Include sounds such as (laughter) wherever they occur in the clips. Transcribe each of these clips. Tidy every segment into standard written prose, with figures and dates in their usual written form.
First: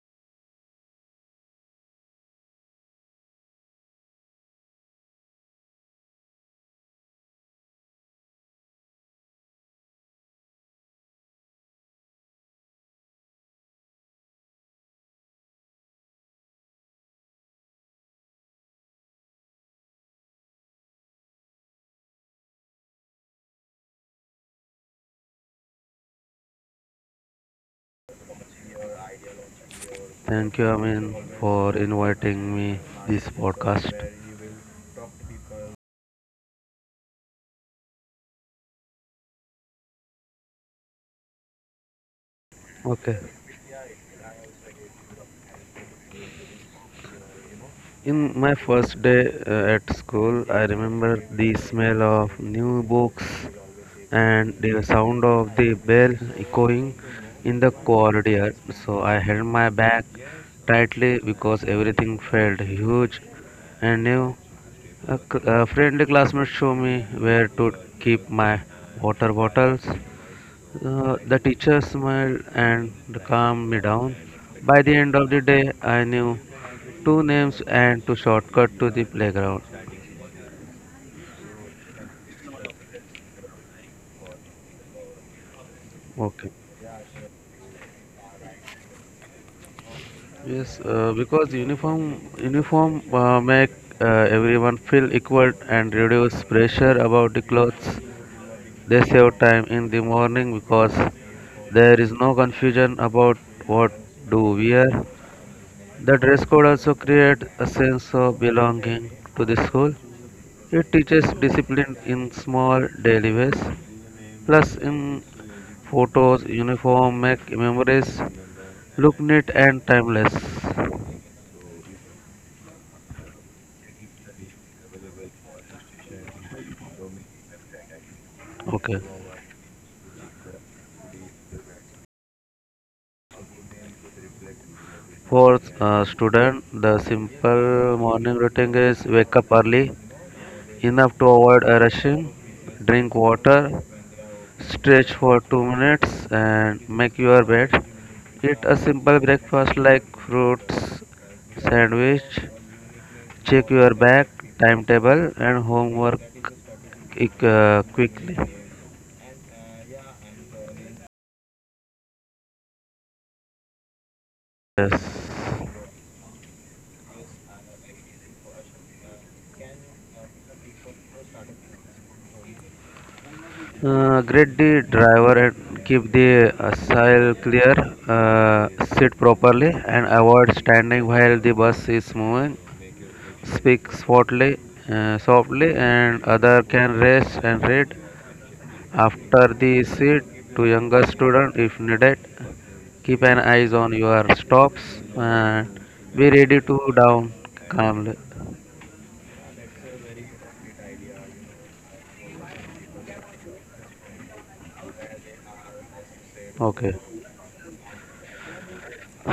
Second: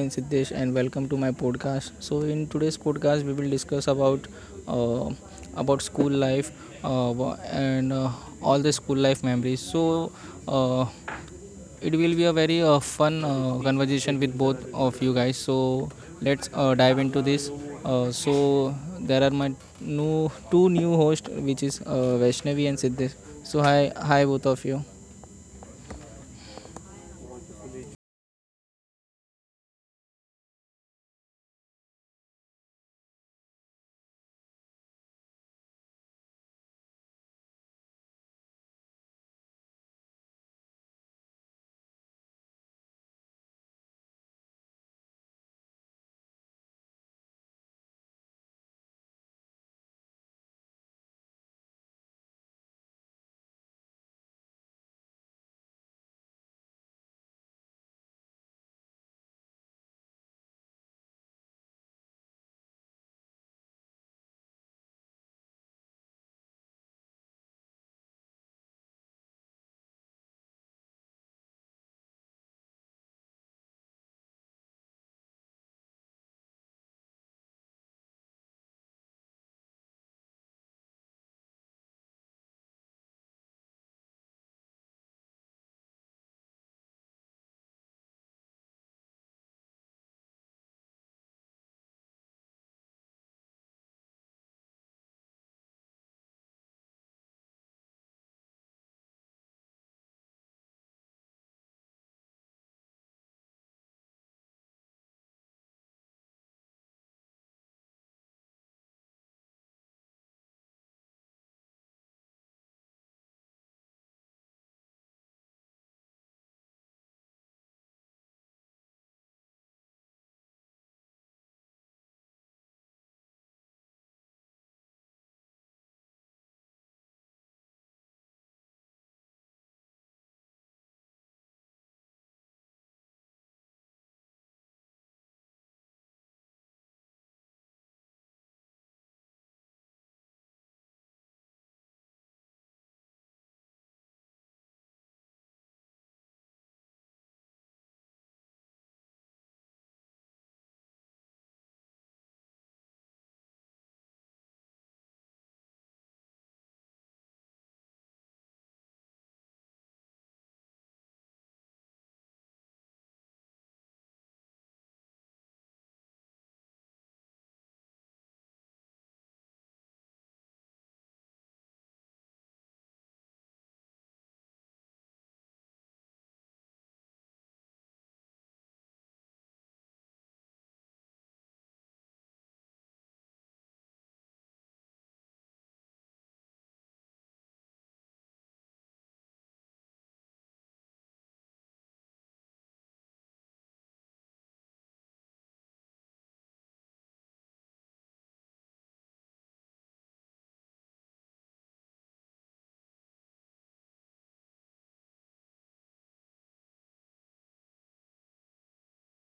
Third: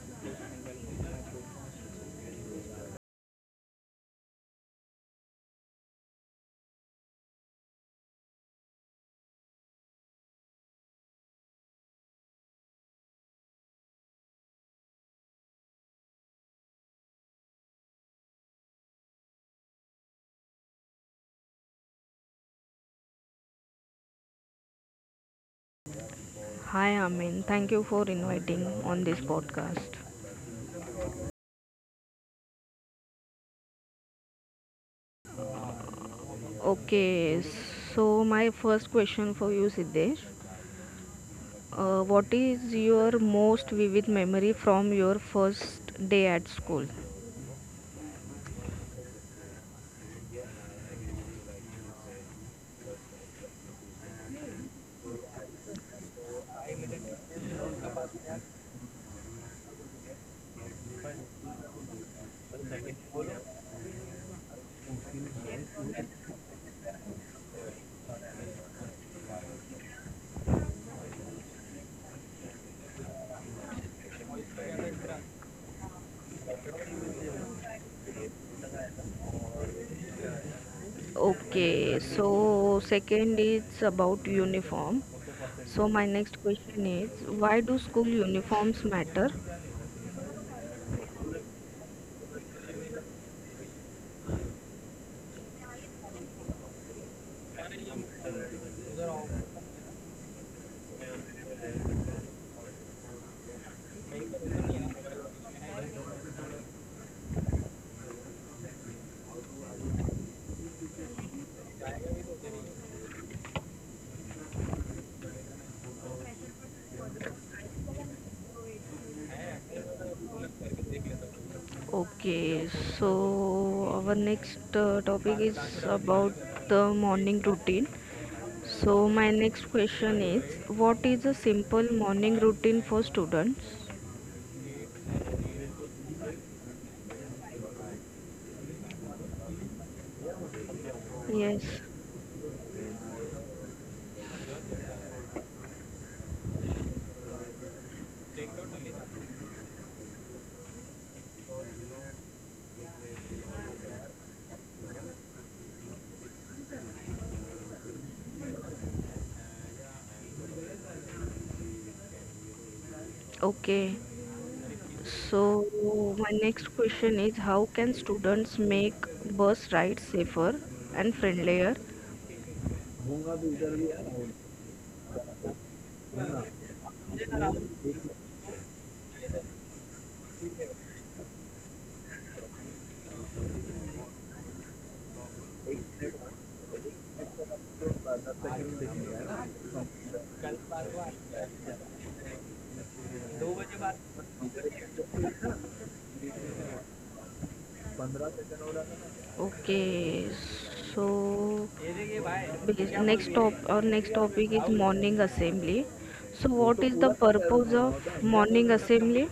and Siddesh, and welcome to my podcast. So, in today's podcast, we will discuss about uh, about school life and all the school life memories. So, uh, it will be a very fun conversation with both of you guys. So, let's dive into this. So, there are my new two new hosts, which is Vaishnavi and Siddesh. So, hi, both of you. Hi, Amin. Thank you for inviting on this podcast. Thank you, Amin, for inviting me this podcast. Okay, so my first question for you, Siddesh. What is Okay. your most vivid memory from your first day at school? In my first day at school, I remember the smell of new books and the sound of the bell echoing in the corridor. So I held my bag tightly because everything felt huge and new. A friendly classmate showed me where to keep my water bottles. The teacher smiled and calmed me down. By the end of the day, I knew two names and two shortcut to the playground. Okay, so second is about uniform. So my next Okay. question is, why do school uniforms matter? Yes, because uniform make everyone feel equal and reduce pressure about the clothes. They save time in the morning because there is no confusion about what do wear. The dress code also create a sense of belonging to the school. It teaches discipline in small daily ways, plus in photos, uniform, make memories look neat and timeless. Okay, so our next topic is about the morning routine. Okay. So my next question is, what is a simple morning routine for students? For student, the simple morning routine is wake up early, enough to avoid Yes. a rushing, drink water, stretch for 2 minutes, and make your bed. Eat a simple breakfast like fruits, sandwich. Check your back timetable and homework quickly. Okay. Yes. So my next question is, how can students make bus rides safer and friendlier? Grade the driver and keep the aisle clear, uh, sit properly, and avoid standing while the bus is moving. Speak softly, softly, and other can rest and read after the seat to younger student if needed. Keep an eyes on your stops and be ready to down calmly. Okay. So yes, next top our next topic is morning assembly. So what Okay. is the purpose of morning assembly?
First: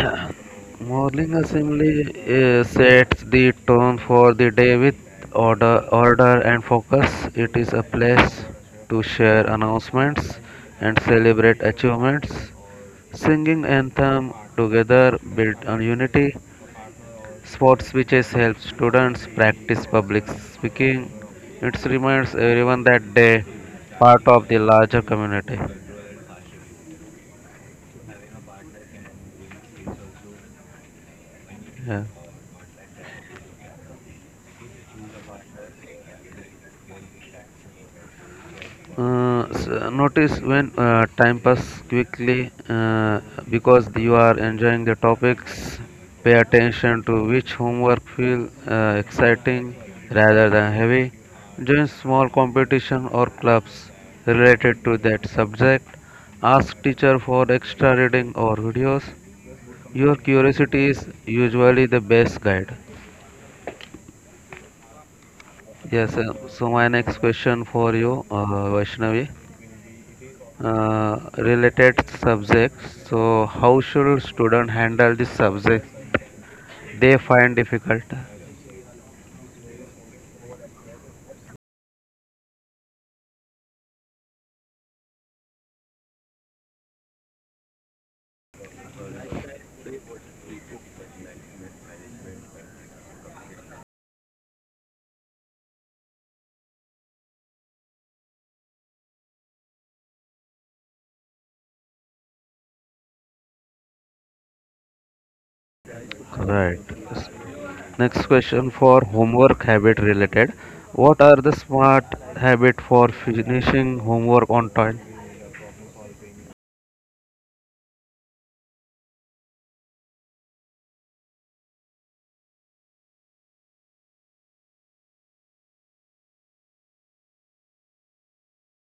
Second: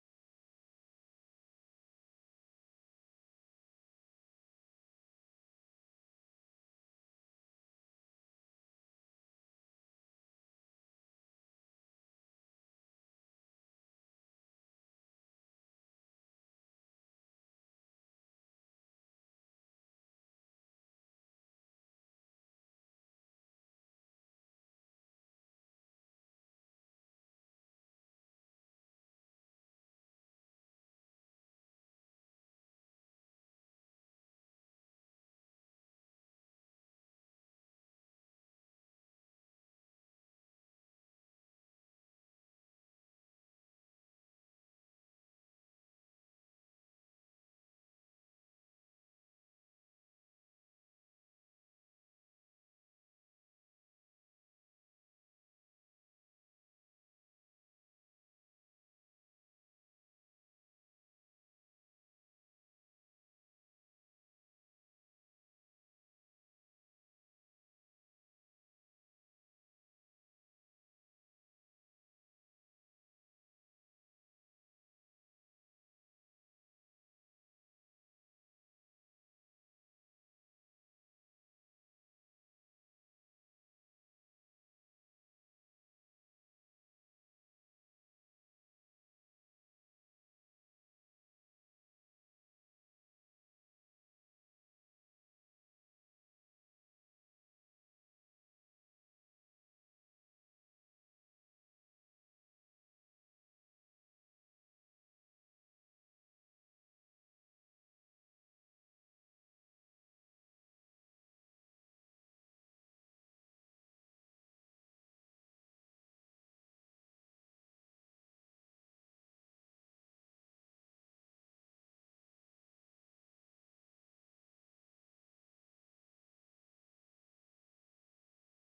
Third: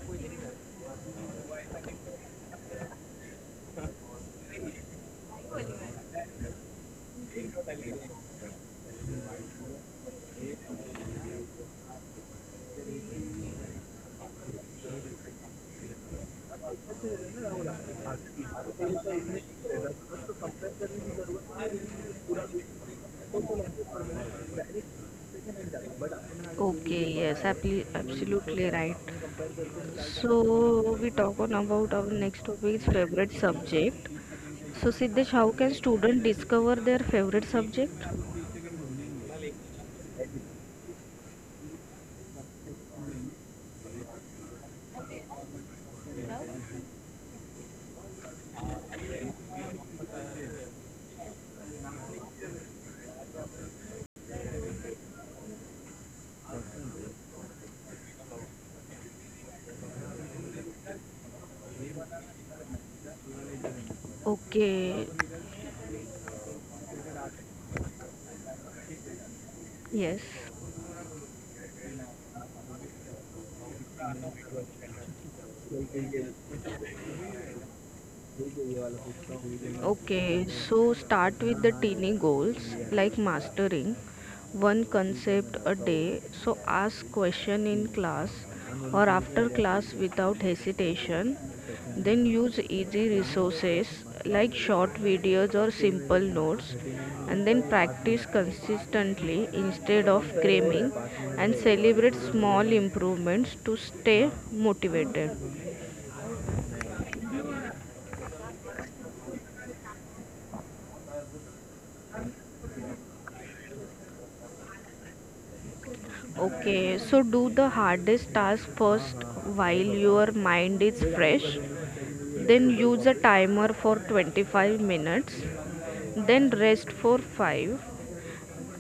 Morning assembly sets the tone for the day with order and focus. It is a place to share announcements and celebrate achievements. Singing anthem together build on unity. Sports speeches help students practice public speaking. It reminds everyone that they part of the larger community. Okay, yes, absolutely right. So we talk on about Yeah. our next topic is favorite subject. So Siddesh, how can student discover their favorite subject? So notice when time passes quickly because you are enjoying the topics. Pay attention to which homework feel exciting rather than heavy. Join small competition or clubs related to that subject. Ask teacher for extra reading or videos. Your curiosity is usually the best guide. Okay, Yes, so my next question for you, Vaishnavi. Uh, related subjects, so how should student handle this subject yes. they find difficult, Okay, so start with the teeny goals like mastering one concept a day. So ask question in class or after class without hesitation. Then use easy resources like short videos or simple notes, and then practice consistently instead of cramming and celebrate small improvements to stay motivated. right? S- next question for homework habit related, what are the smart habit for finishing homework on time? Okay, so do the hardest task first while your mind is fresh. Then use a timer for 25 minutes. Then rest for 5.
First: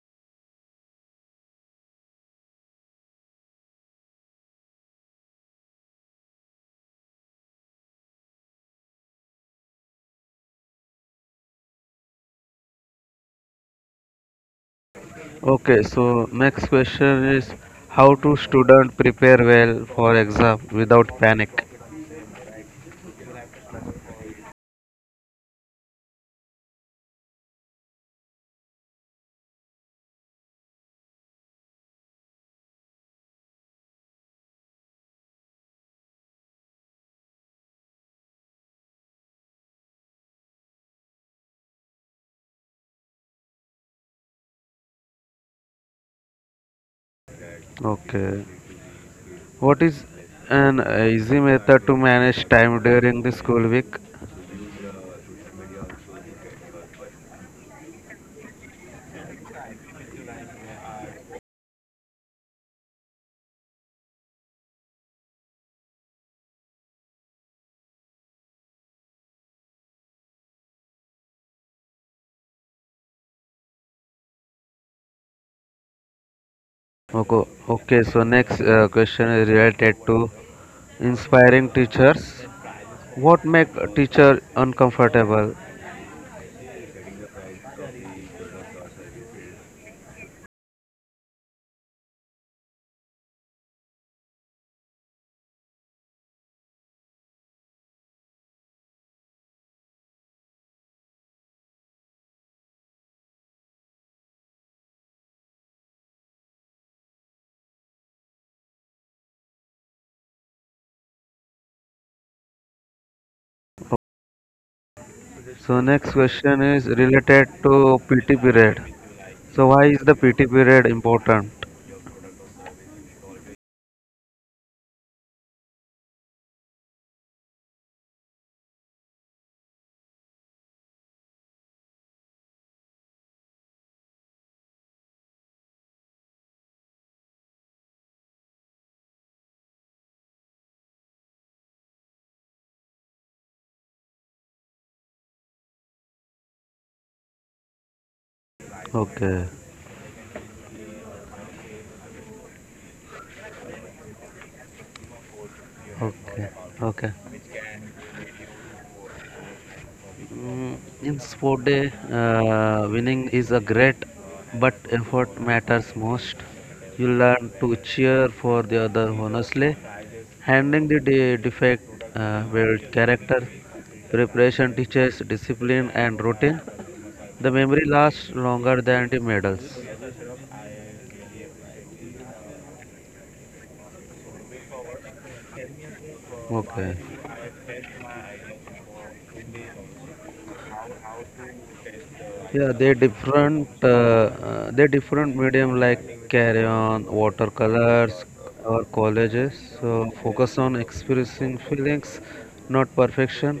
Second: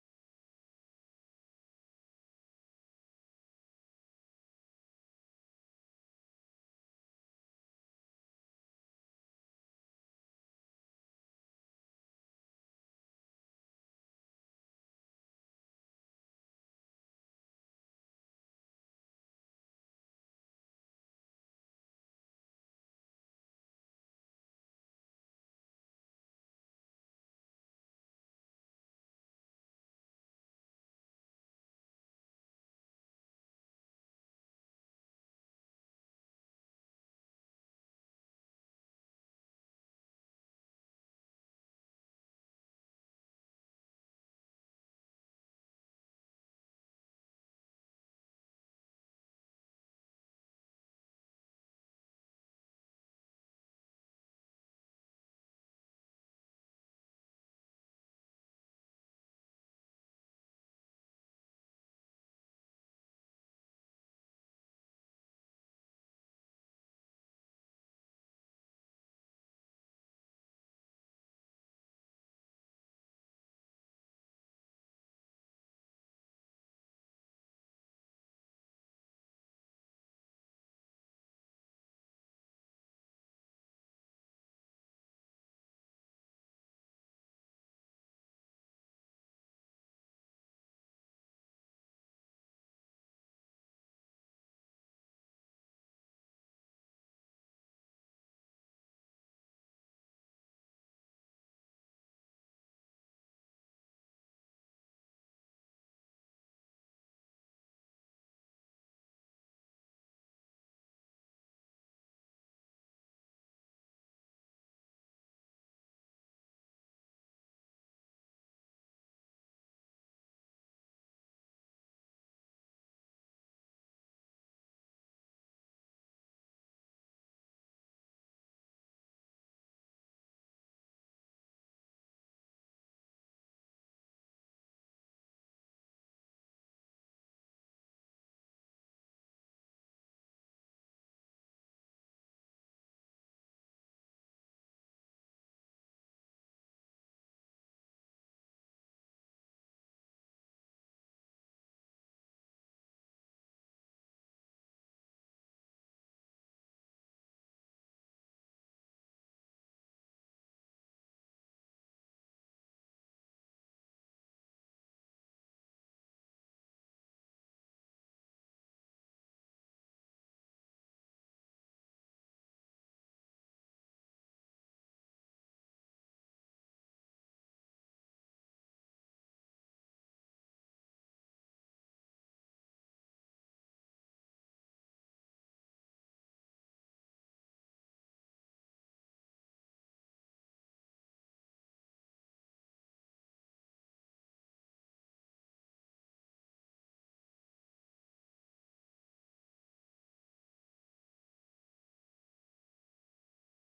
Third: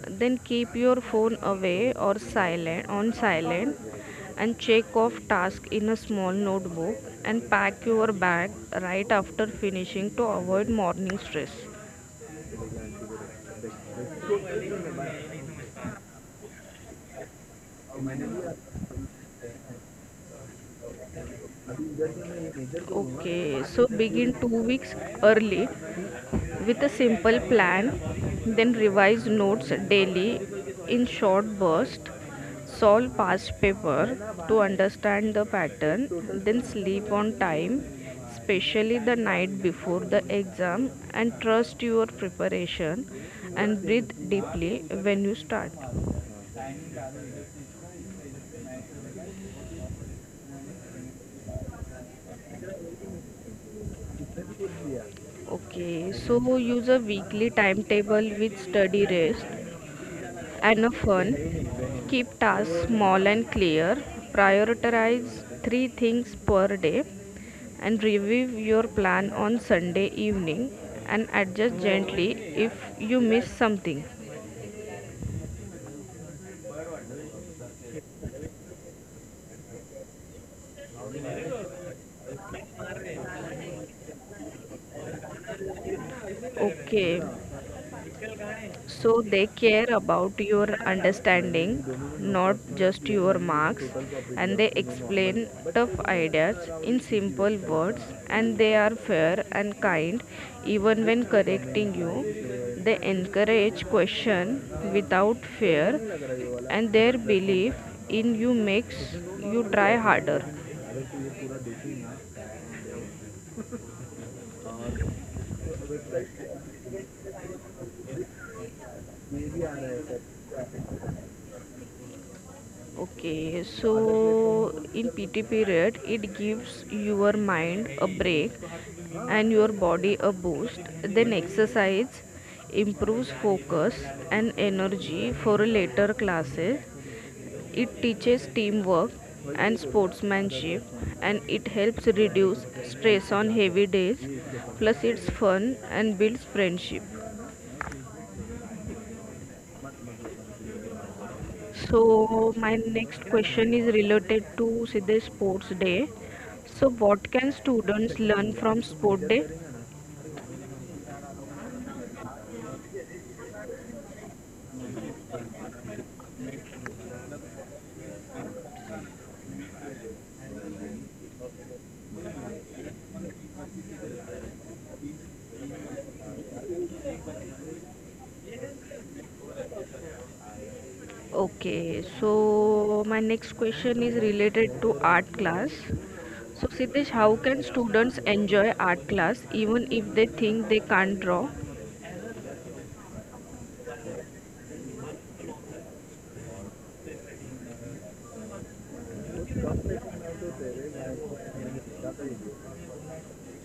Then keep your phone away or silent and check off task in a small notebook and pack your bag right after finishing to avoid morning stress. Okay, so next question is, how to student prepare well for exam without panic? Okay, so begin 2 weeks early with a simple plan, then revise notes daily in short bursts, solve past paper to understand the pattern, then sleep on time, especially the night before the exam, and trust your preparation and breathe deeply when you start. Okay, what is an easy method to manage time during the school week? Okay, so use a weekly timetable with study rest Anophan, keep tasks small and clear, prioritize three things per day, and review your plan on Sunday evening and adjust gently if you miss something. Okay, okay. So next question is related to inspiring teachers. What make a teacher uncomfortable? Okay, so they care about your understanding, not just your marks, and they explain tough ideas in simple words, and they are fair and kind even when correcting you. They encourage question without fear, and their belief in you makes you try harder. So next question is related to PT period. So why is the PT period important? Okay, so in PT period, it gives your mind a break and your body a boost. Then exercise improves focus and energy for later classes. It teaches teamwork and sportsmanship and it helps reduce stress on heavy days. Plus, it's fun and builds friendship. Okay, So my next question is related to Sidhe Sports Day. okay, So okay. what can students learn from Sport Day? Mm, in sport day, winning is a great, but effort matters most. You learn to cheer for the other honestly. Handling the defect builds character. Preparation teaches discipline and routine. The memory lasts longer than the medals. Okay, so my next question is related to art class. So Okay. Siddesh, how can students enjoy art class even if they think they can't draw? Yeah, they different. Uh, they different medium like carry on, watercolors, or colleges. So focus on expressing feelings, not perfection.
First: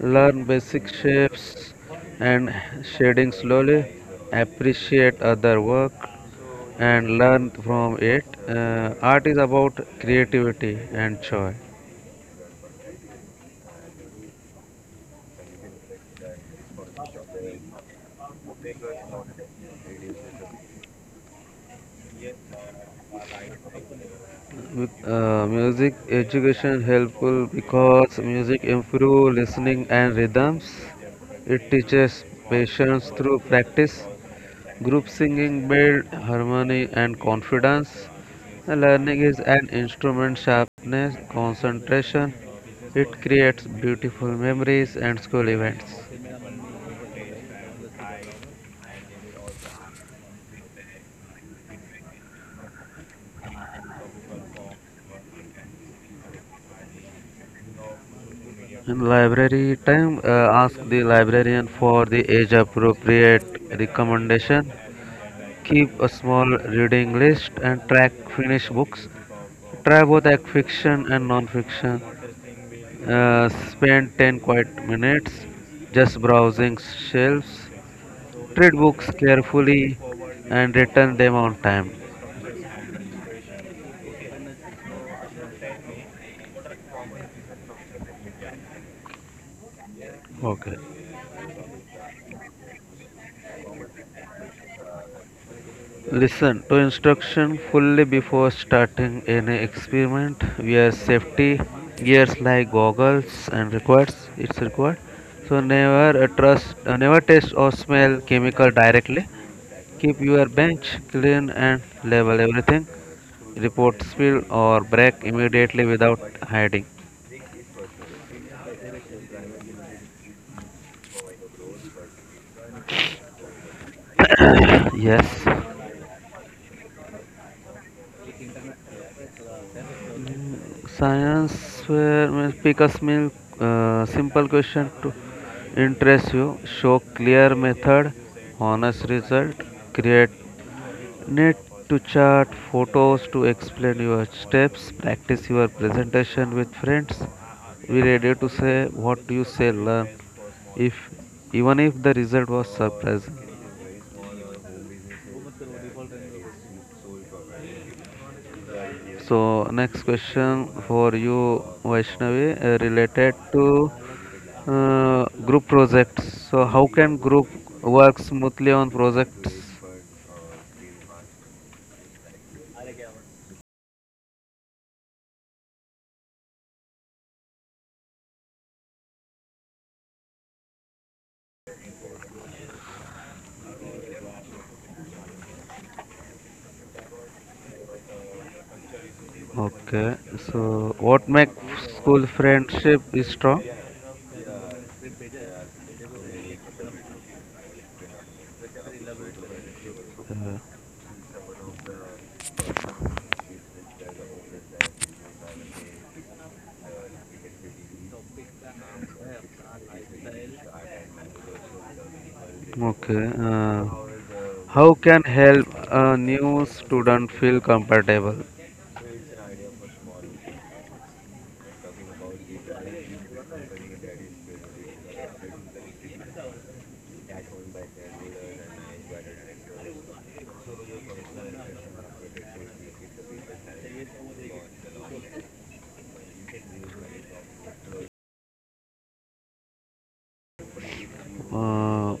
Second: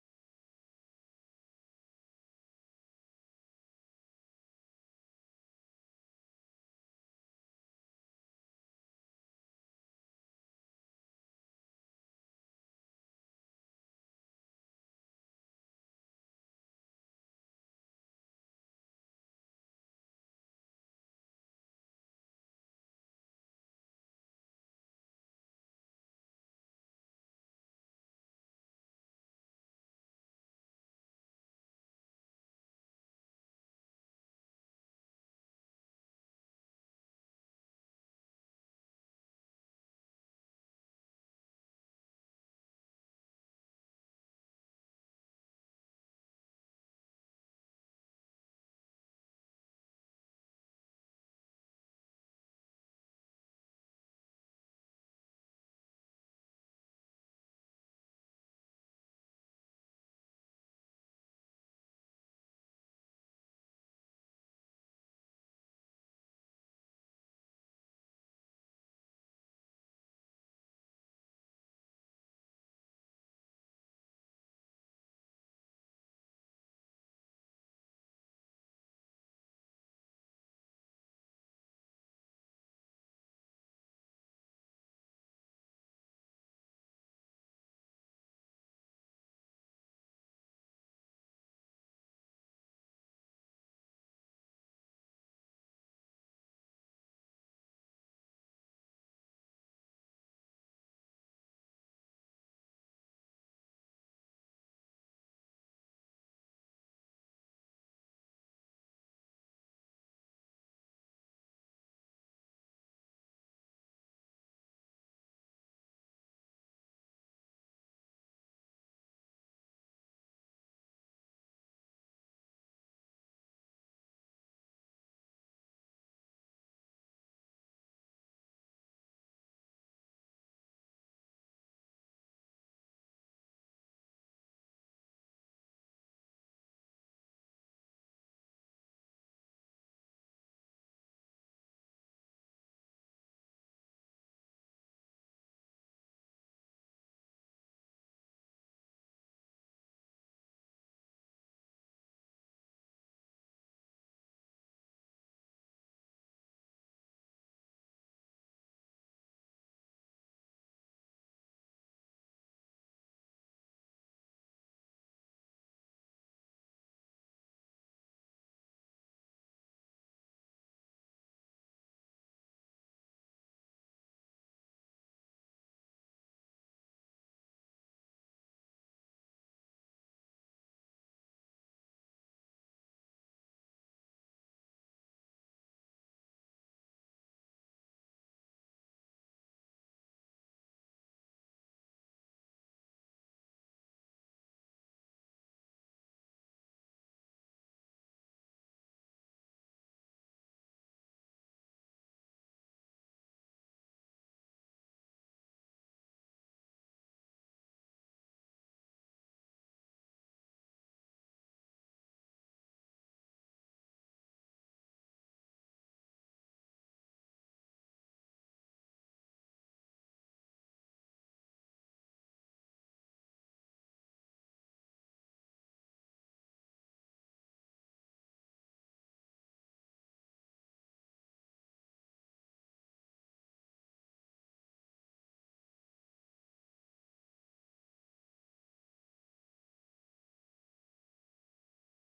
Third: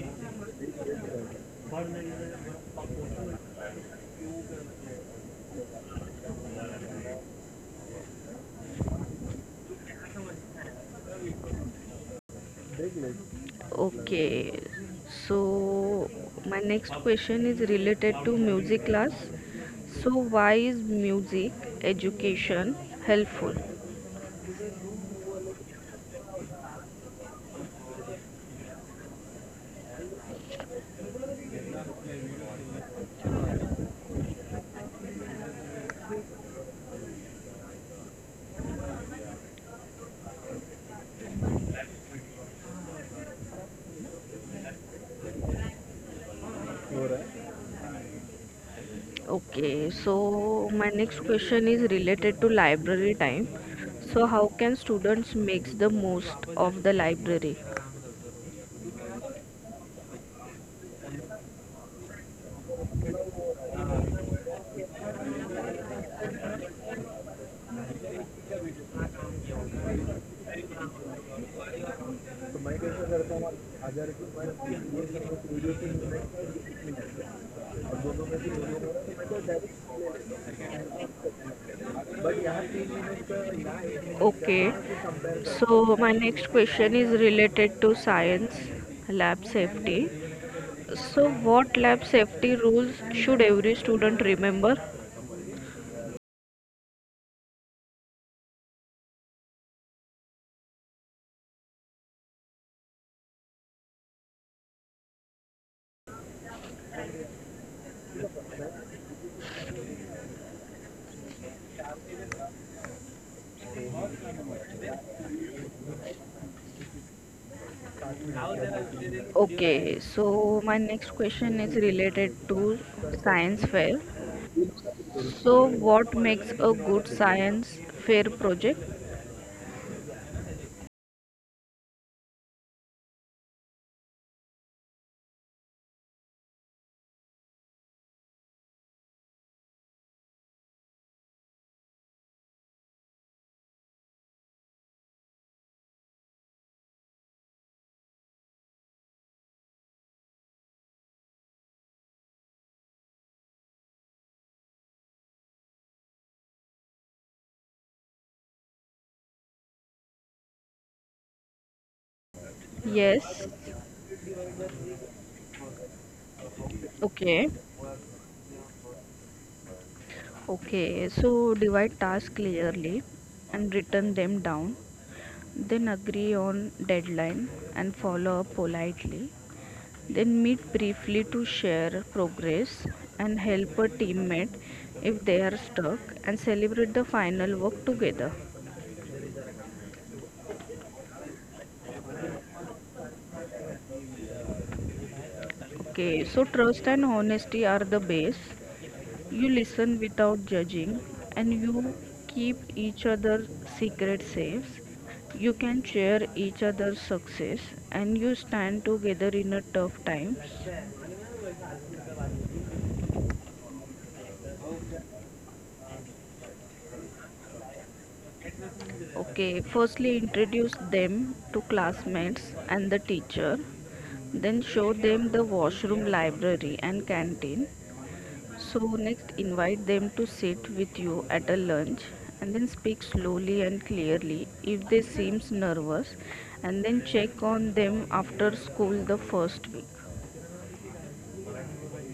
Learn basic shapes and shading slowly. Appreciate other work and learn from it. Art is about creativity and joy. Okay, so my next question is related to music class. So why is music education helpful? Mu- Music education helpful because music improve listening and rhythms. It teaches patience through practice. Group singing build harmony and confidence. And learning is an instrument sharpness, concentration. It creates beautiful memories and school events. Okay, so my next question is related to library time. So how can students makes the most of the library? In library time, ask the librarian for the age appropriate recommendation. Keep a small reading list and track finished books. Try both act fiction and non-fiction. Spend 10 quiet minutes just browsing shelves. Treat books carefully and return them on time. Okay. So my next question is related to science lab safety. Okay. So what lab safety rules should every student remember? Listen to instruction fully before starting any experiment. Wear safety gears like goggles and requires it's required. So never taste or smell chemical directly. Keep your bench clean and level everything. Report spill or break immediately without hiding. Okay, so my next question is related to science fair. (coughs) Yes. So what makes a good science fair project? Science fair pickers means pick a simple question to interest you. Show clear method, honest result. Create need to chart photos to explain your steps. Practice your presentation with friends. Be ready to say what you say learn if even if the result was surprising. So next question for you, Vaishnavi, related Yes. to group projects. So how can group Okay. work smoothly on projects? Okay, so divide tasks clearly and written them down. Then agree on deadline and follow up politely. Then meet briefly to share progress and help a teammate if they are stuck and celebrate the final work together. Okay. So what makes school friendship strong? Okay, so trust and honesty are the base. You listen without Uh, judging and you keep each other's secret safe. You can share each other's success and you stand together in a tough times. okay. Uh, how can help a new student feel comfortable? Okay, firstly introduce them to classmates and the teacher. Then show them the washroom, library and canteen. So, next, invite them to sit with you at a lunch and then speak slowly and clearly if they seems nervous and then check on them after school the first week. Uh,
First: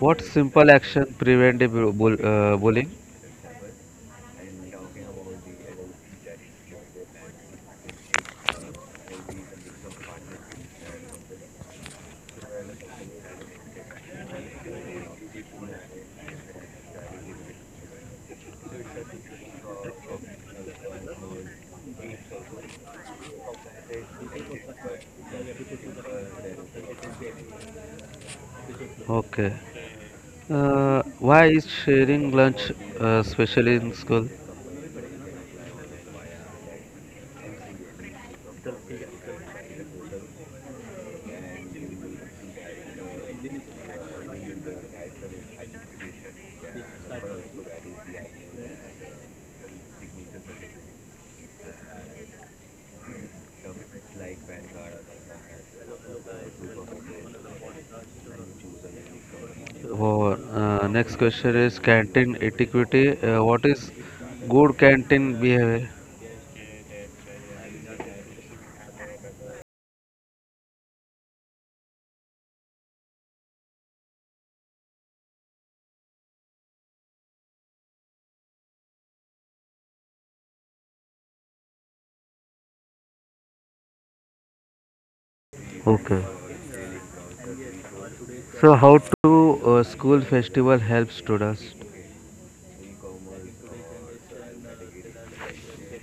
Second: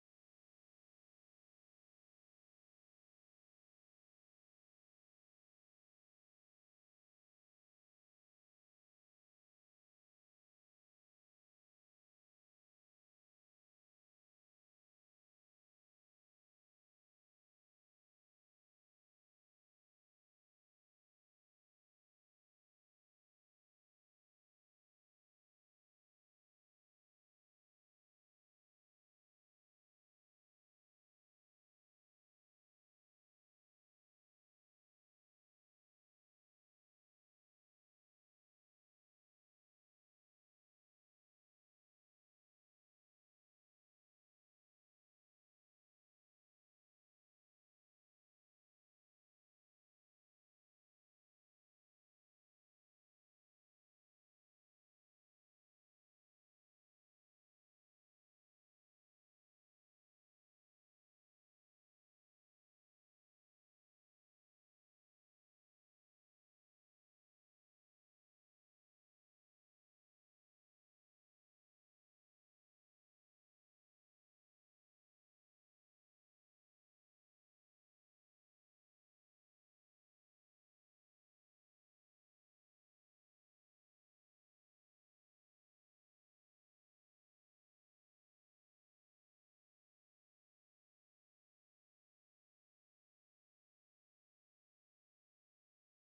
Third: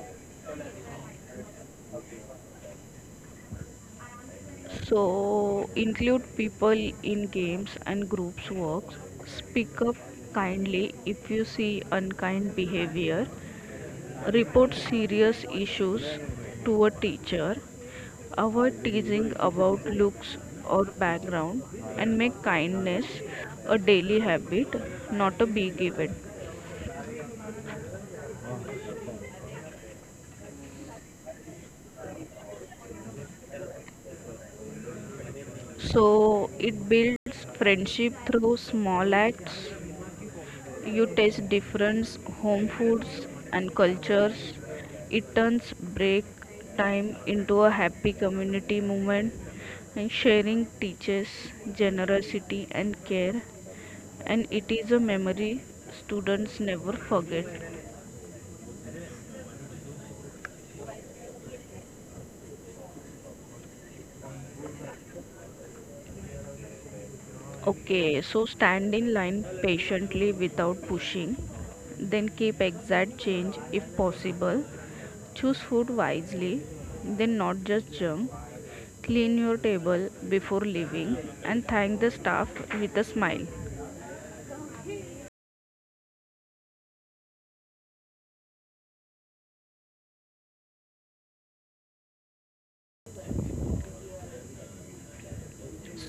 what simple action prevent the bullying? So, include people in games and groups works. Speak up kindly if you see unkind behavior. Report serious issues to a teacher. Avoid teasing about looks or background and make kindness a daily habit, not a big event. Okay. Why is sharing lunch, especially in school? So, it builds friendship through small acts. You taste different home foods and cultures. It turns break time into a happy community moment and sharing teaches generosity and care and it is a memory students never forget. Or next question is canteen etiquette. What is good canteen behavior? Okay, so stand in line patiently without pushing. Then keep exact change if possible. Choose food wisely, then not just junk. Clean your table before leaving and thank the staff with a smile. Okay. So how to school festival help students?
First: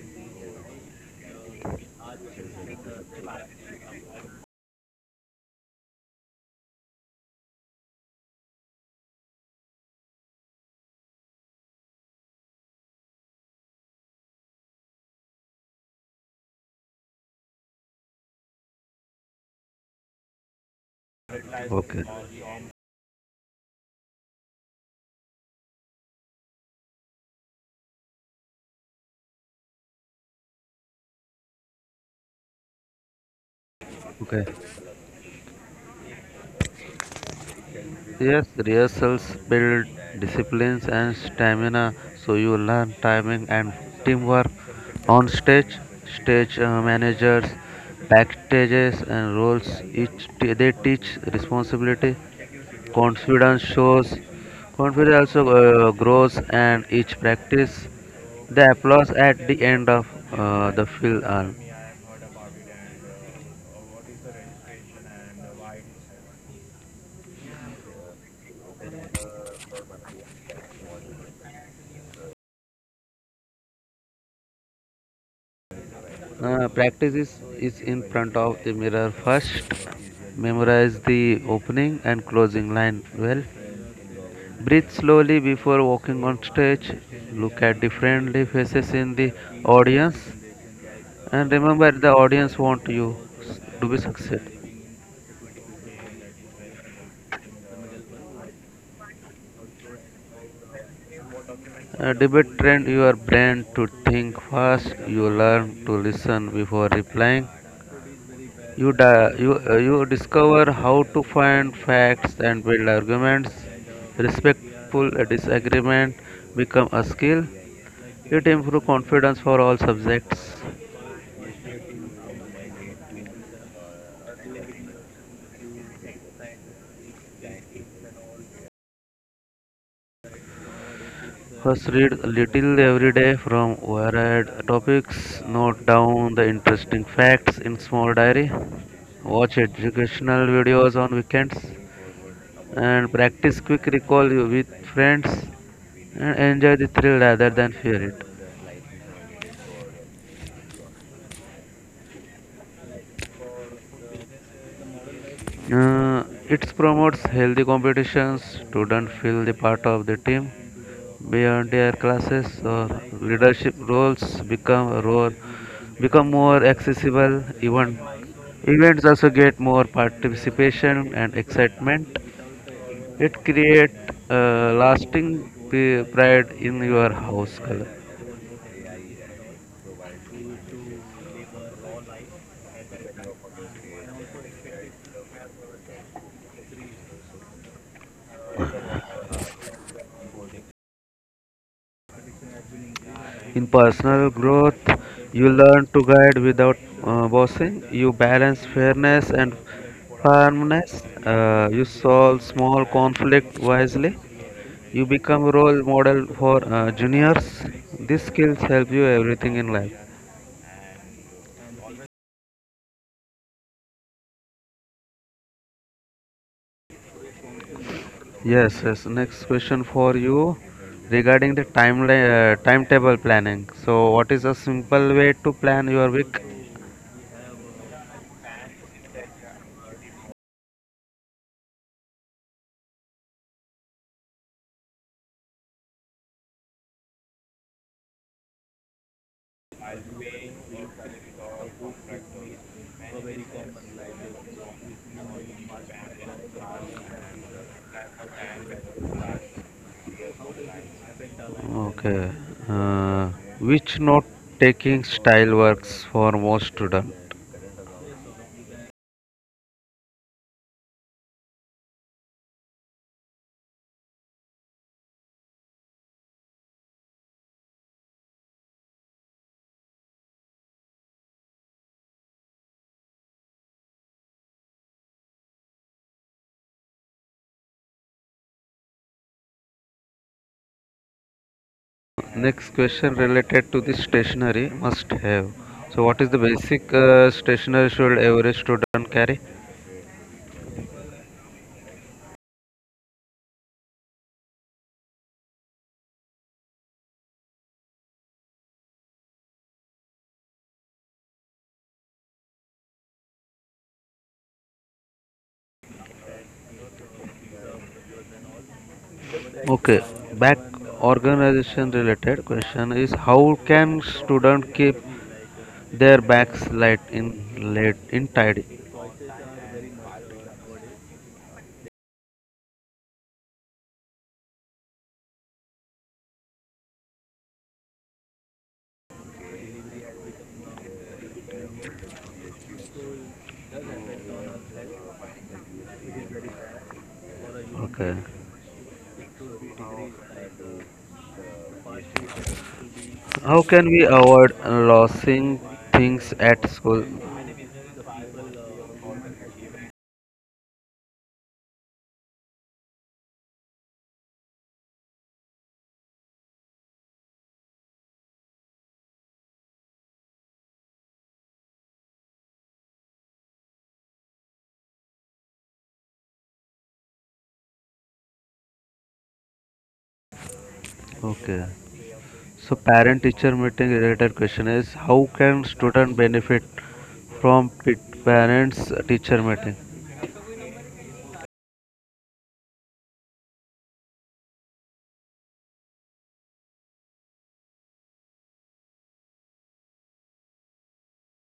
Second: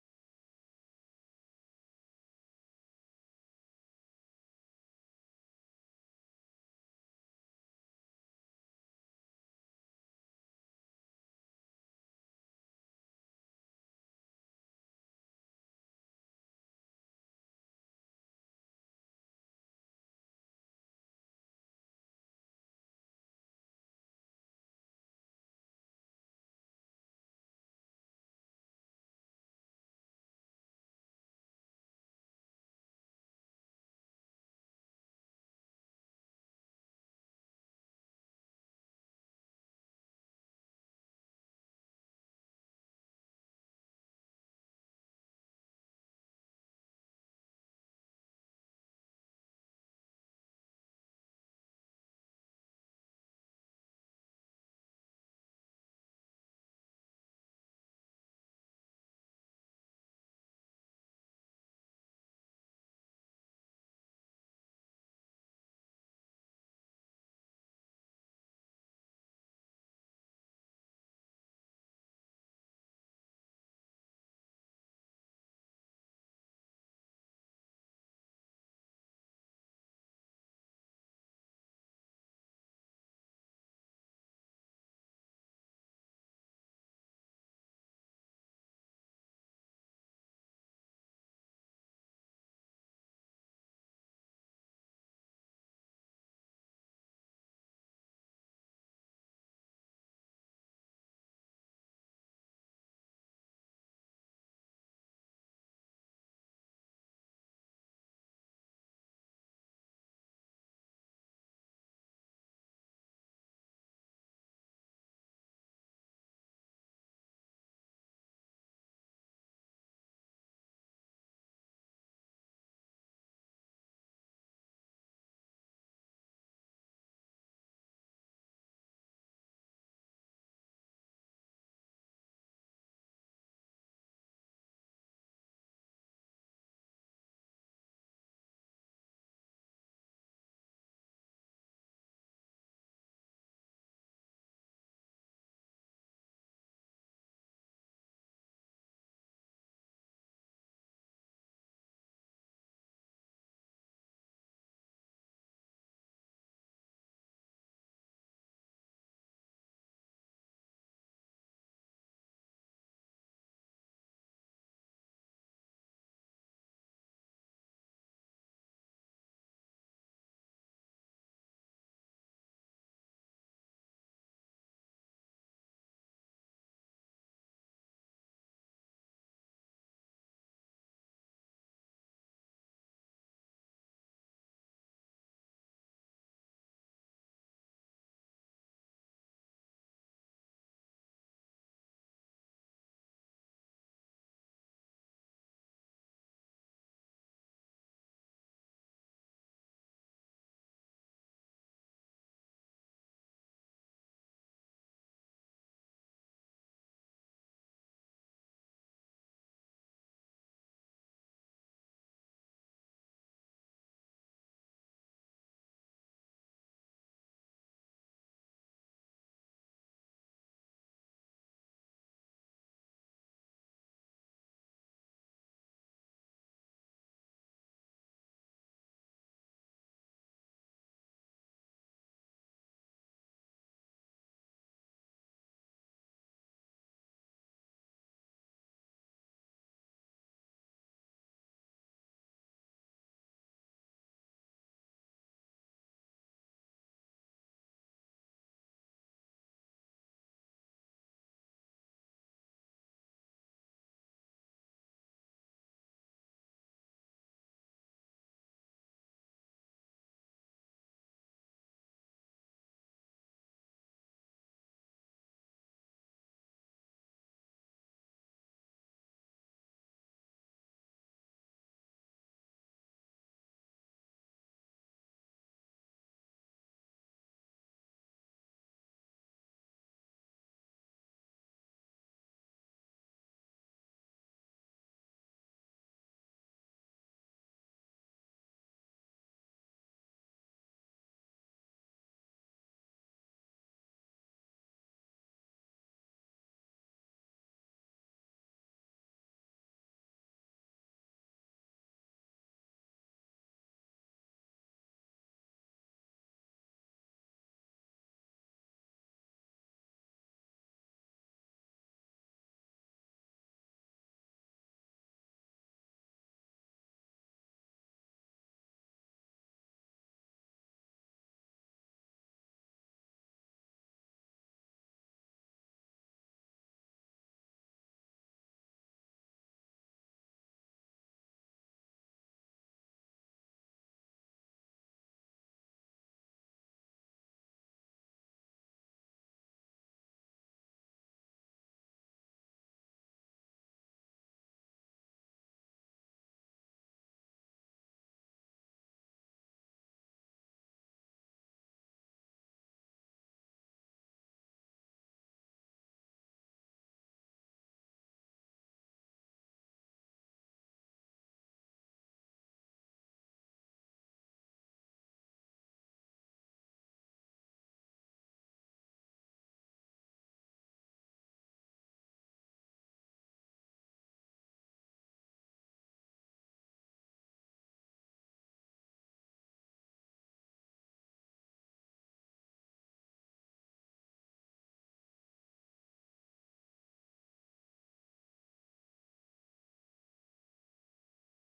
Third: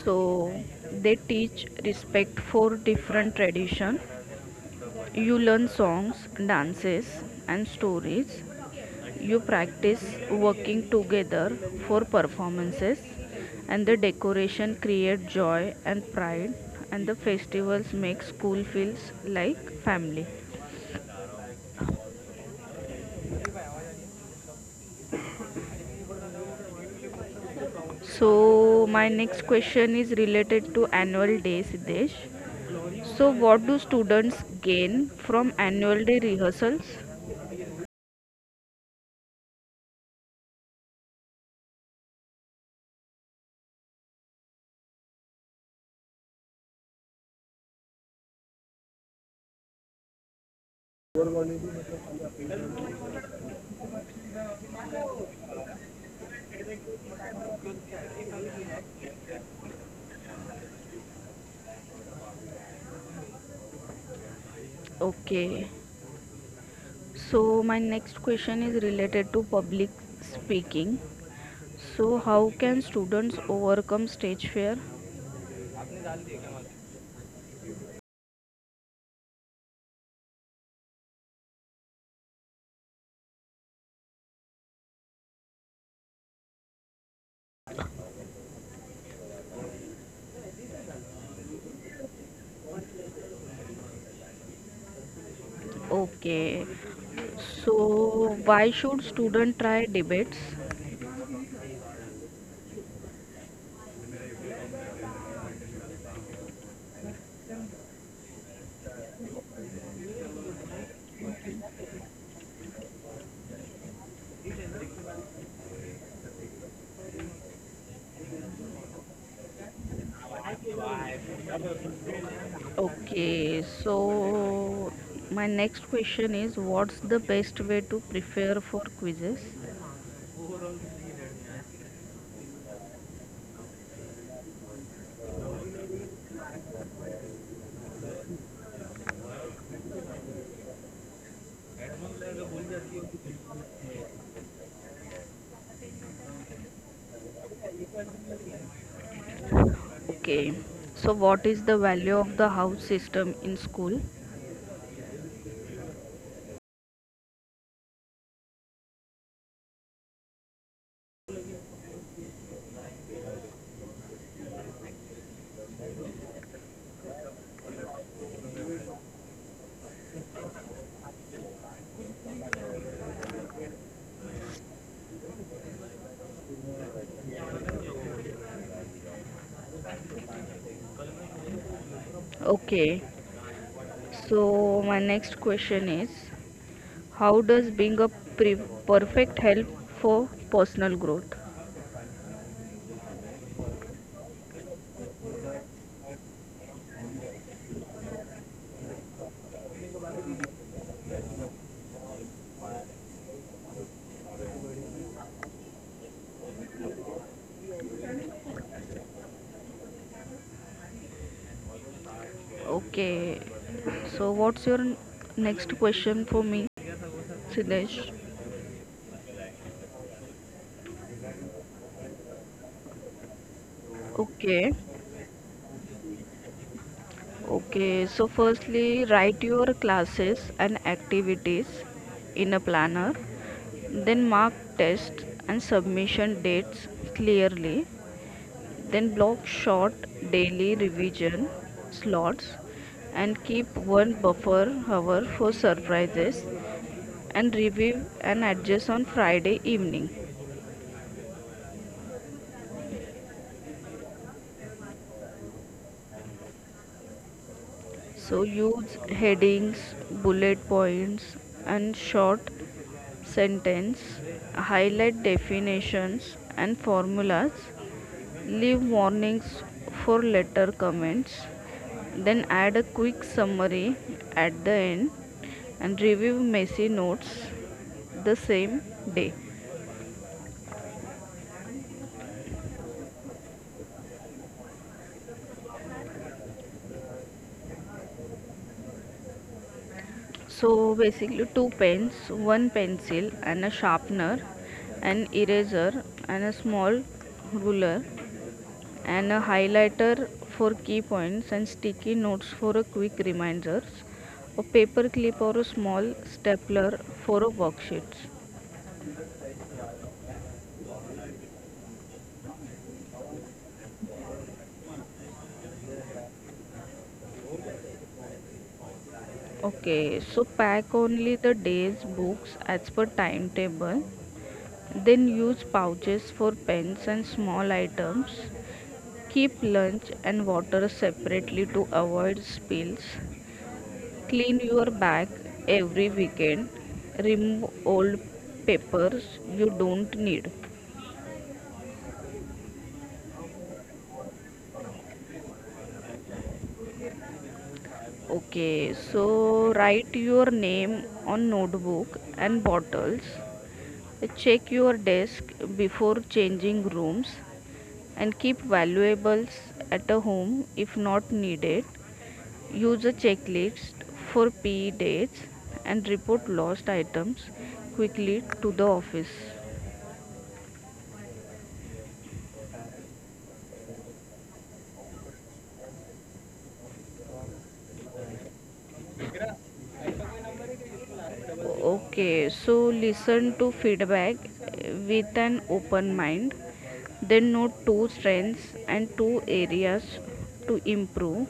So they teach respect for different tradition. You learn songs, dances and stories. You practice working together for performances, and the decoration create joy and pride, and the festivals make school feels like family. Okay. So my next question is related to annual day, Siddesh. So what do Okay. students gain from annual day rehearsals? Yes, rehearsals build disciplines and stamina, so you learn timing and teamwork on stage. Stage managers, backstages, and roles each they teach responsibility. Confidence shows. Confidence also grows, and each practice. The applause at the end of the film are Okay. So my next question is related to public speaking. So how can students overcome stage fear? Practice is in front of the mirror first. Memorize the opening and closing line well. Breathe slowly before walking on stage. Look at the friendly faces in the audience. And remember, the audience want you to be success. Okay, so why should student try debates? Debate train your brain to think fast. You learn to listen before replying. You discover how to find facts and build arguments. Respectful disagreement become a skill. It improves confidence for all subjects. Okay, so my next question is what's the best way to prepare for quizzes? First, read little every day from varied topics. Note down the interesting facts in small diary. Watch educational videos on weekends and practice quick recall with friends and enjoy the thrill rather than fear it. Okay, so what is the value of the house system in school? Uh, it promotes healthy competitions. Students feel the part of the team beyond their classes or leadership roles become more accessible. Even events also get more participation and excitement. It create lasting pride in your house color. Okay, so my next question is how does being a perfect help for personal growth? In personal growth, you learn to guide without bossing. You balance fairness and firmness. You solve small conflict wisely. You become role model for juniors. These skills help you everything in life. Okay, so what's your next question for me, Siddesh? Yes, yes. Next question for you regarding the timetable planning. So, what is a Okay, simple way to plan your week? okay. So, firstly, write your classes and activities in a planner, then mark tests and submission dates clearly, then block short daily revision slots and keep one buffer hour for surprises and review and adjust on Friday evening. Okay. Uh, which note taking style works for most student? So use headings, bullet points, and short sentence. Highlight definitions and formulas. Leave warnings for later comments. Then add a quick summary at the end and review messy notes the same day. Next question related to the stationery must have. So, what is the basic stationery should every student carry? So basically, two pens, one pencil, and a sharpener, an eraser, and a small ruler, and a highlighter for key points, and sticky notes for a quick reminders, a paper clip or a small stapler for a worksheets. Okay. Back organization related question is, how can student keep their bags light in late in tidy? Okay, so pack only the day's books as per timetable. Then use pouches for pens and small items. Keep lunch and water separately to avoid spills. Clean your bag every weekend. Remove Okay. old papers you don't need. How can we avoid losing things at school? Okay, so write your name on notebook and bottles. Check your desk before changing rooms and keep valuables at a home if not needed. Use a checklist for PE dates and report lost items quickly to the office. Okay. So parent-teacher meeting related question is, how can student benefit from parents-teacher meeting? Okay, so listen to feedback with an open mind. Then note two strengths and two areas to improve.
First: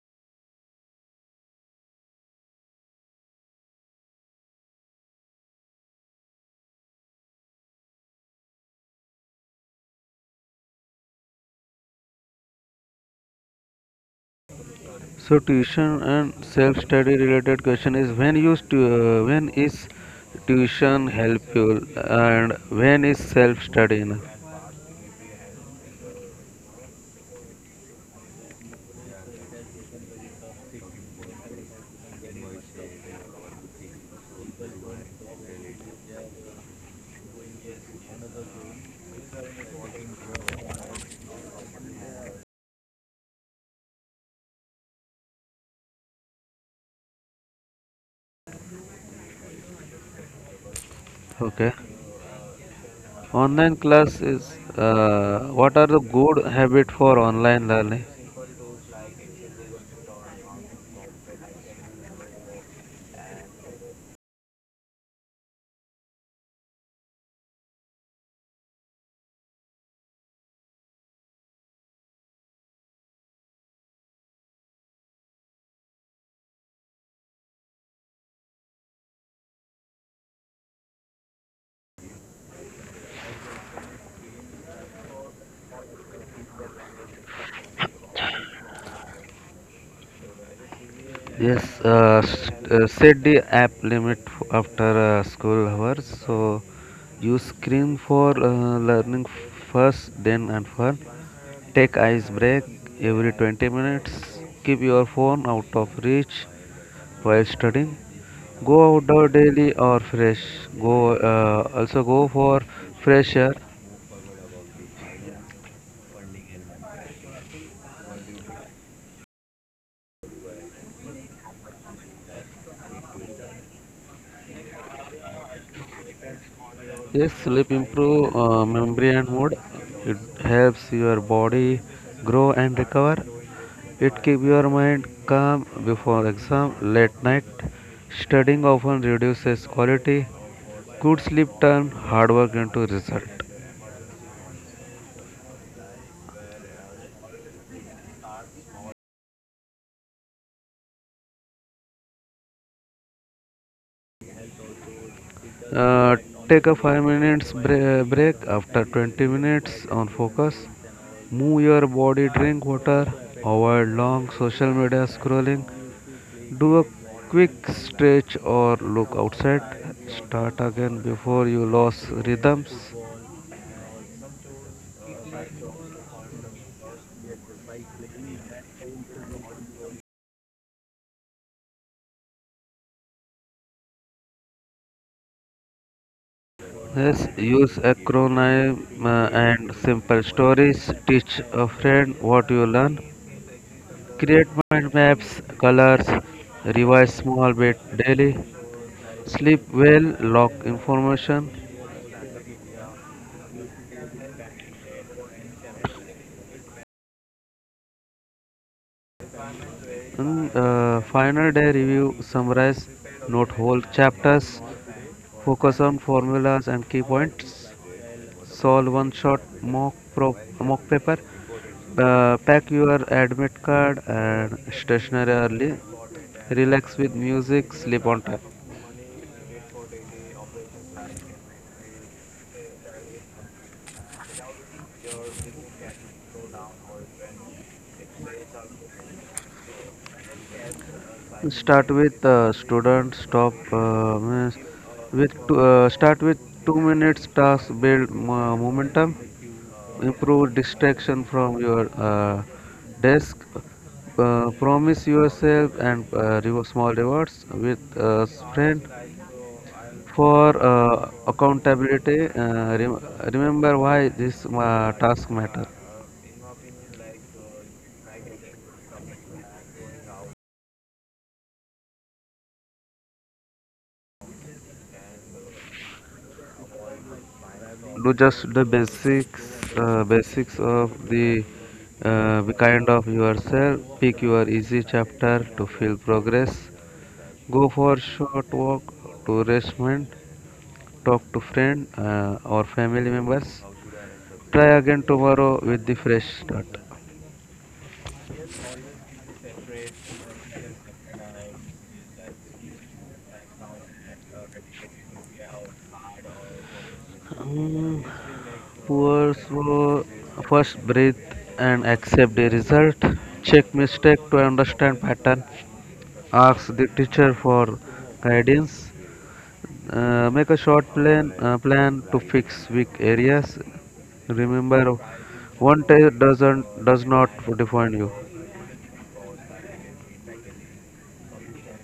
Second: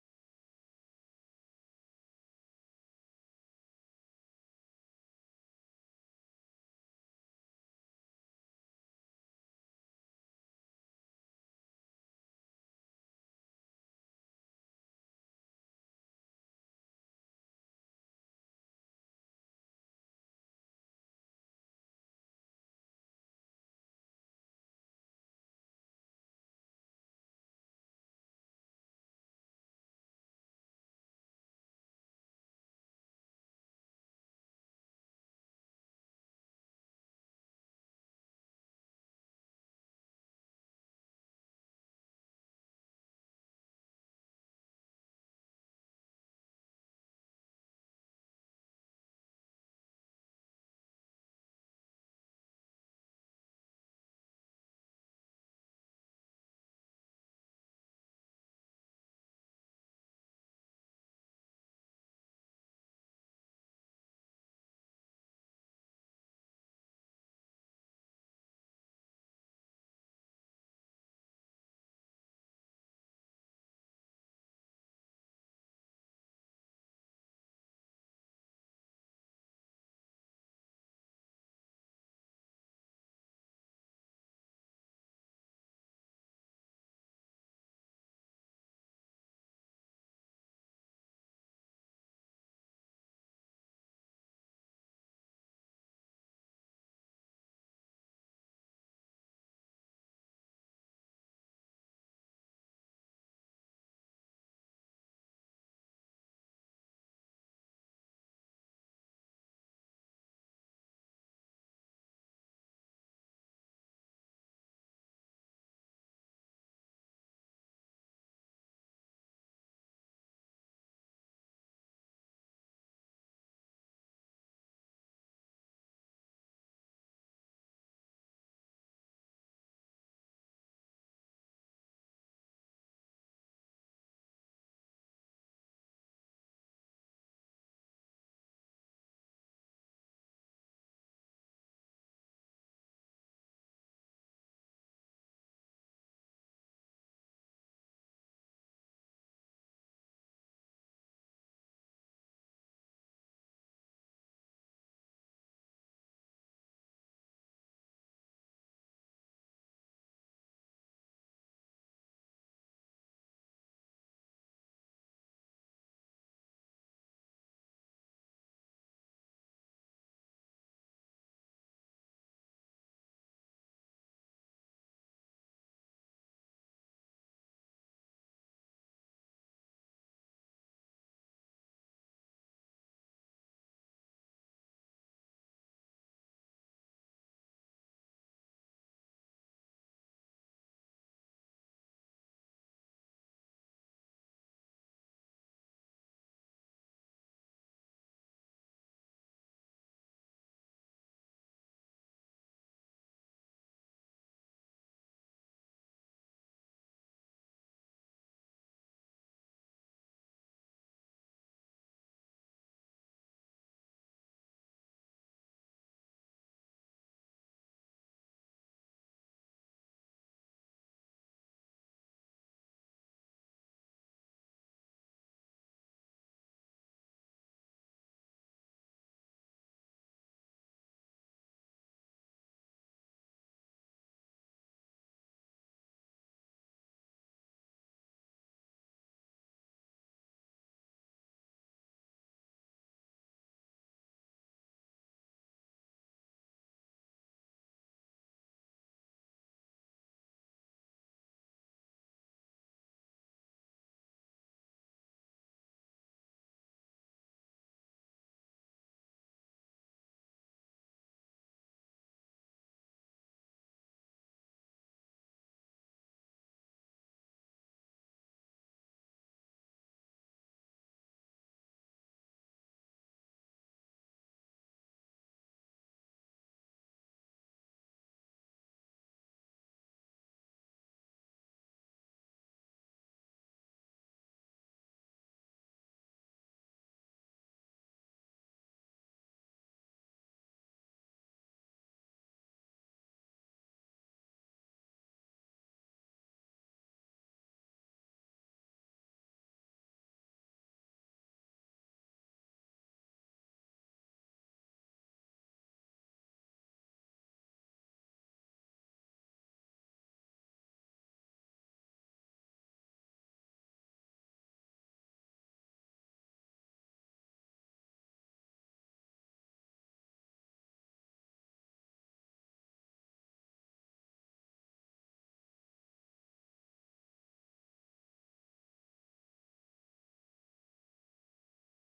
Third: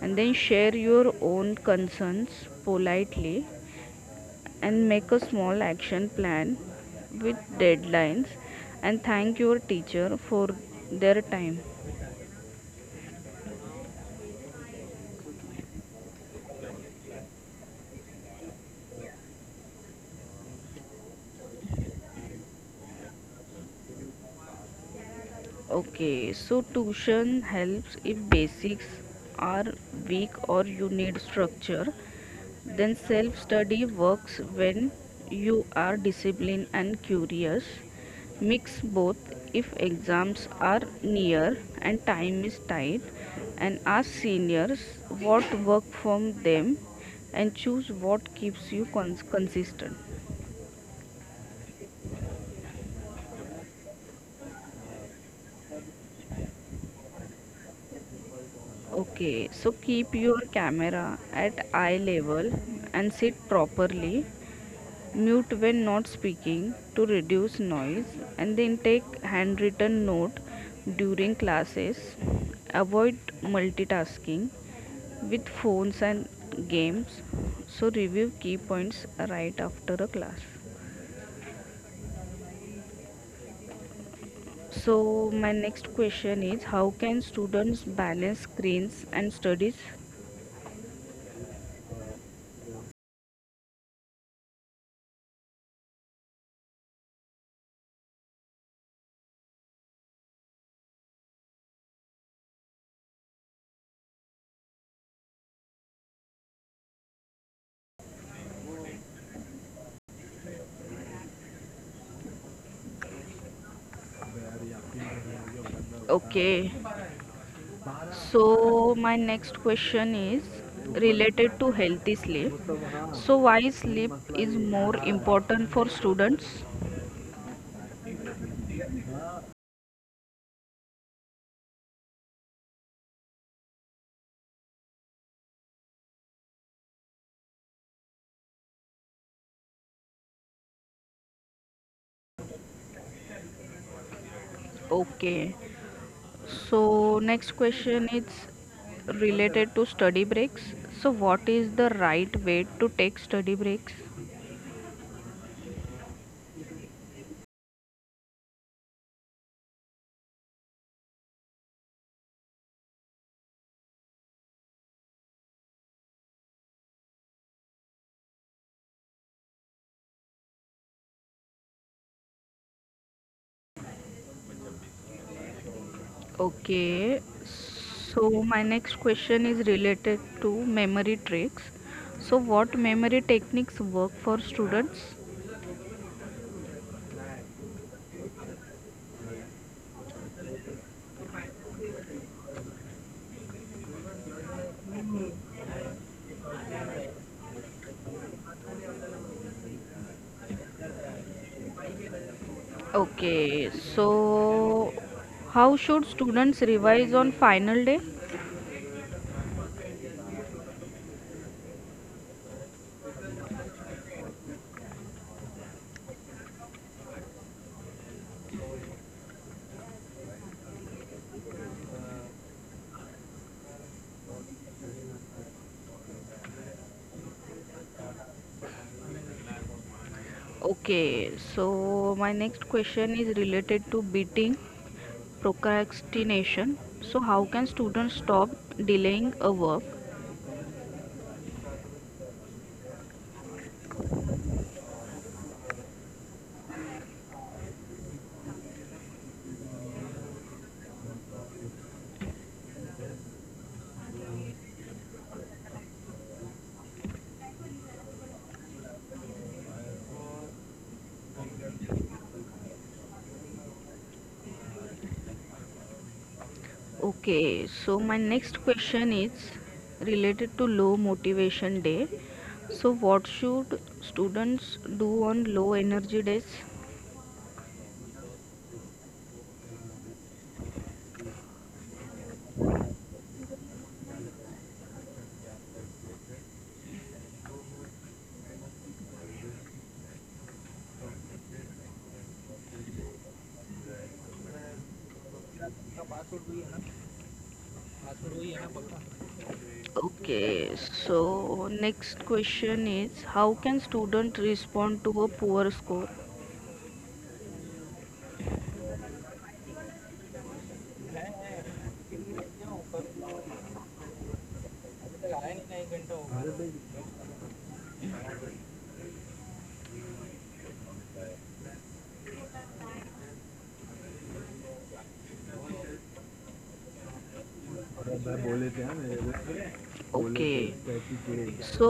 And then share your own concerns politely and make a small action plan with deadlines and thank your teacher for their time. So tuition and self-study related question is, when is tuition help you and when is self-study enough? Okay, so tuition helps if basics are weak or you need structure. Then self study works when you are disciplined and curious. Mix both if exams are near and time is tight and ask seniors what work from them and choose what keeps you consistent. Okay. Online class is, what are the good habit for online learning? Okay, so keep your camera at eye level and sit properly. Mute when not speaking to reduce noise and then take handwritten note during classes. Avoid multitasking with phones and games. So review key points right after a class. So my next question is how can students balance screens and studies? Yes, set the app limit after school hours. So use screen for learning first, then and fun. Take ice break every 20 minutes. Keep your phone out of reach while studying. Go outdoor daily or fresh. Go also go for fresh air. Okay. So, my next question is related to healthy sleep. So, why sleep is more important for students? Yes, sleep improve memory and mood. It helps your body grow and recover. It keep your mind calm before exam, late night studying often reduces quality. Good sleep turn hard work into result. Okay. So, next question is related to study breaks. So, what is the right way to take study breaks? Uh, Take a 5 minutes break after 20 minutes on focus. Move your body, drink water, avoid long social media scrolling, do a quick stretch or look outside. Start again before you lose rhythms. Okay. So, my next question is related to memory tricks. So, what memory techniques work for students? Yes, use acronym and simple stories. Teach a friend what you learn. Create mind maps, colors, revise small bit daily, sleep well, log information. Okay, so how should students revise on final day? In final day review, summarize, note whole chapters, focus on formulas and key points, solve one shot mock, mock paper, pack your admit card and stationery early, relax with music, sleep on time. Okay, so my next question is related to beating procrastination. So how can students stop delaying a work? Start with student stop means with two, Start with 2 minutes task build momentum, improve distraction from your desk, promise yourself and small rewards with friend for accountability. Remember why this task matter. Okay, so my next question is related to low motivation day. So what should students do on low energy days? Do just the basics, basics of the kind of yourself, pick your easy chapter to feel progress, go for short walk to restaurant, talk to friend or family members, try again tomorrow with the fresh start. Okay, so next question is how can student respond to a poor score? Mm, poor slow, first breathe and accept the result. Check mistake to understand pattern. Ask the teacher for guidance. Make a short plan plan to fix weak areas. Remember, one test does not define you. Okay, so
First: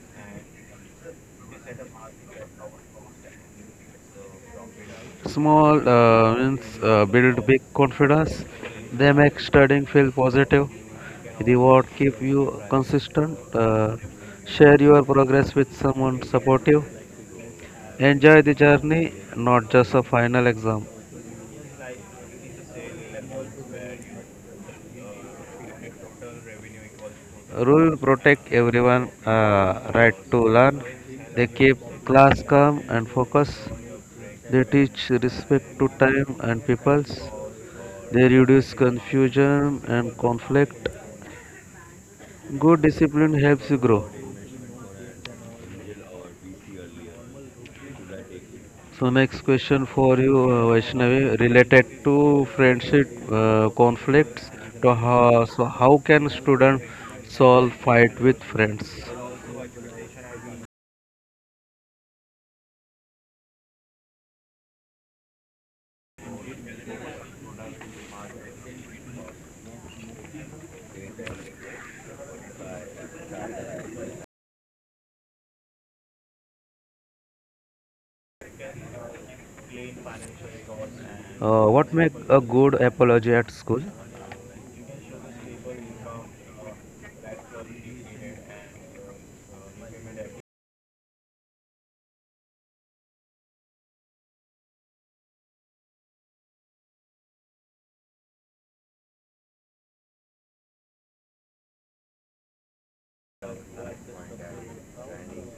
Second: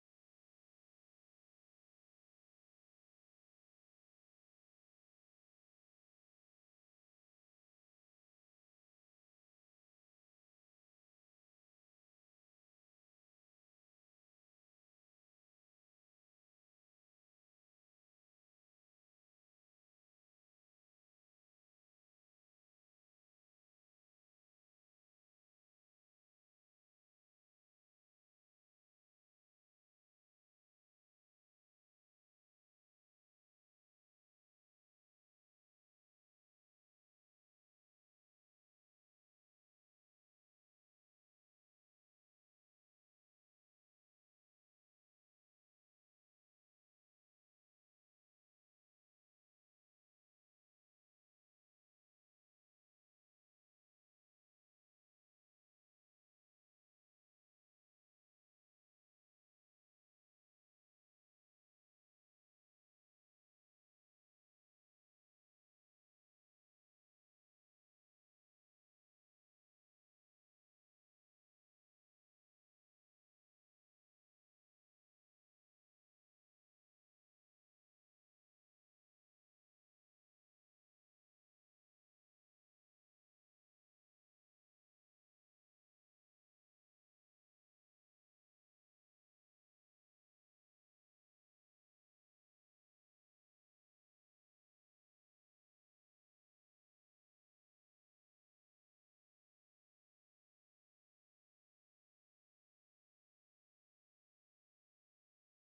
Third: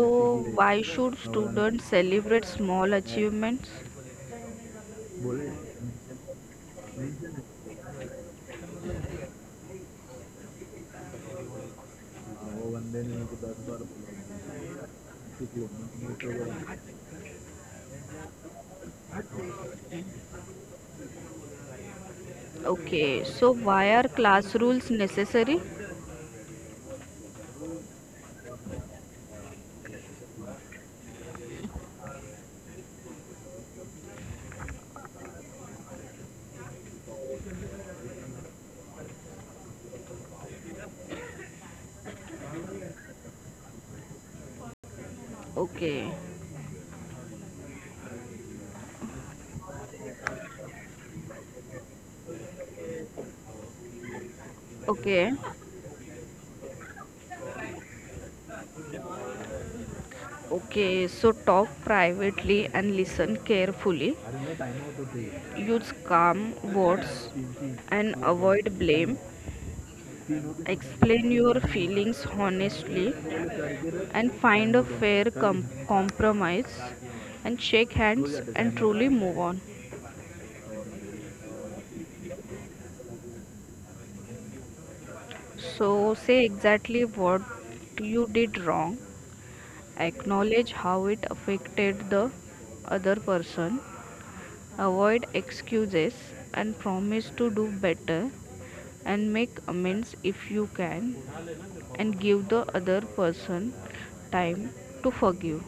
why should students celebrate small achievements? Small wins build big confidence. They make studying feel positive. Reward keep you consistent. Share your progress with someone supportive. Enjoy the journey, not just a final exam. Okay, so why are class rules necessary? Rule protect everyone right to learn. They keep class calm and focus. They teach respect to time and peoples. They reduce confusion and conflict. Good discipline helps you grow. Okay, So next question for you, Vaishnavi, related to friendship conflicts. To okay. how, so how can student solve fight with friends? Okay, so talk privately and listen carefully. Use calm words and avoid blame. Explain your feelings honestly and find a fair compromise and shake hands and truly move on. What make a good apology at school? So, say exactly what you did wrong, acknowledge how it affected the other person. Avoid excuses and promise to do better and make amends if you can and give the other person time to forgive.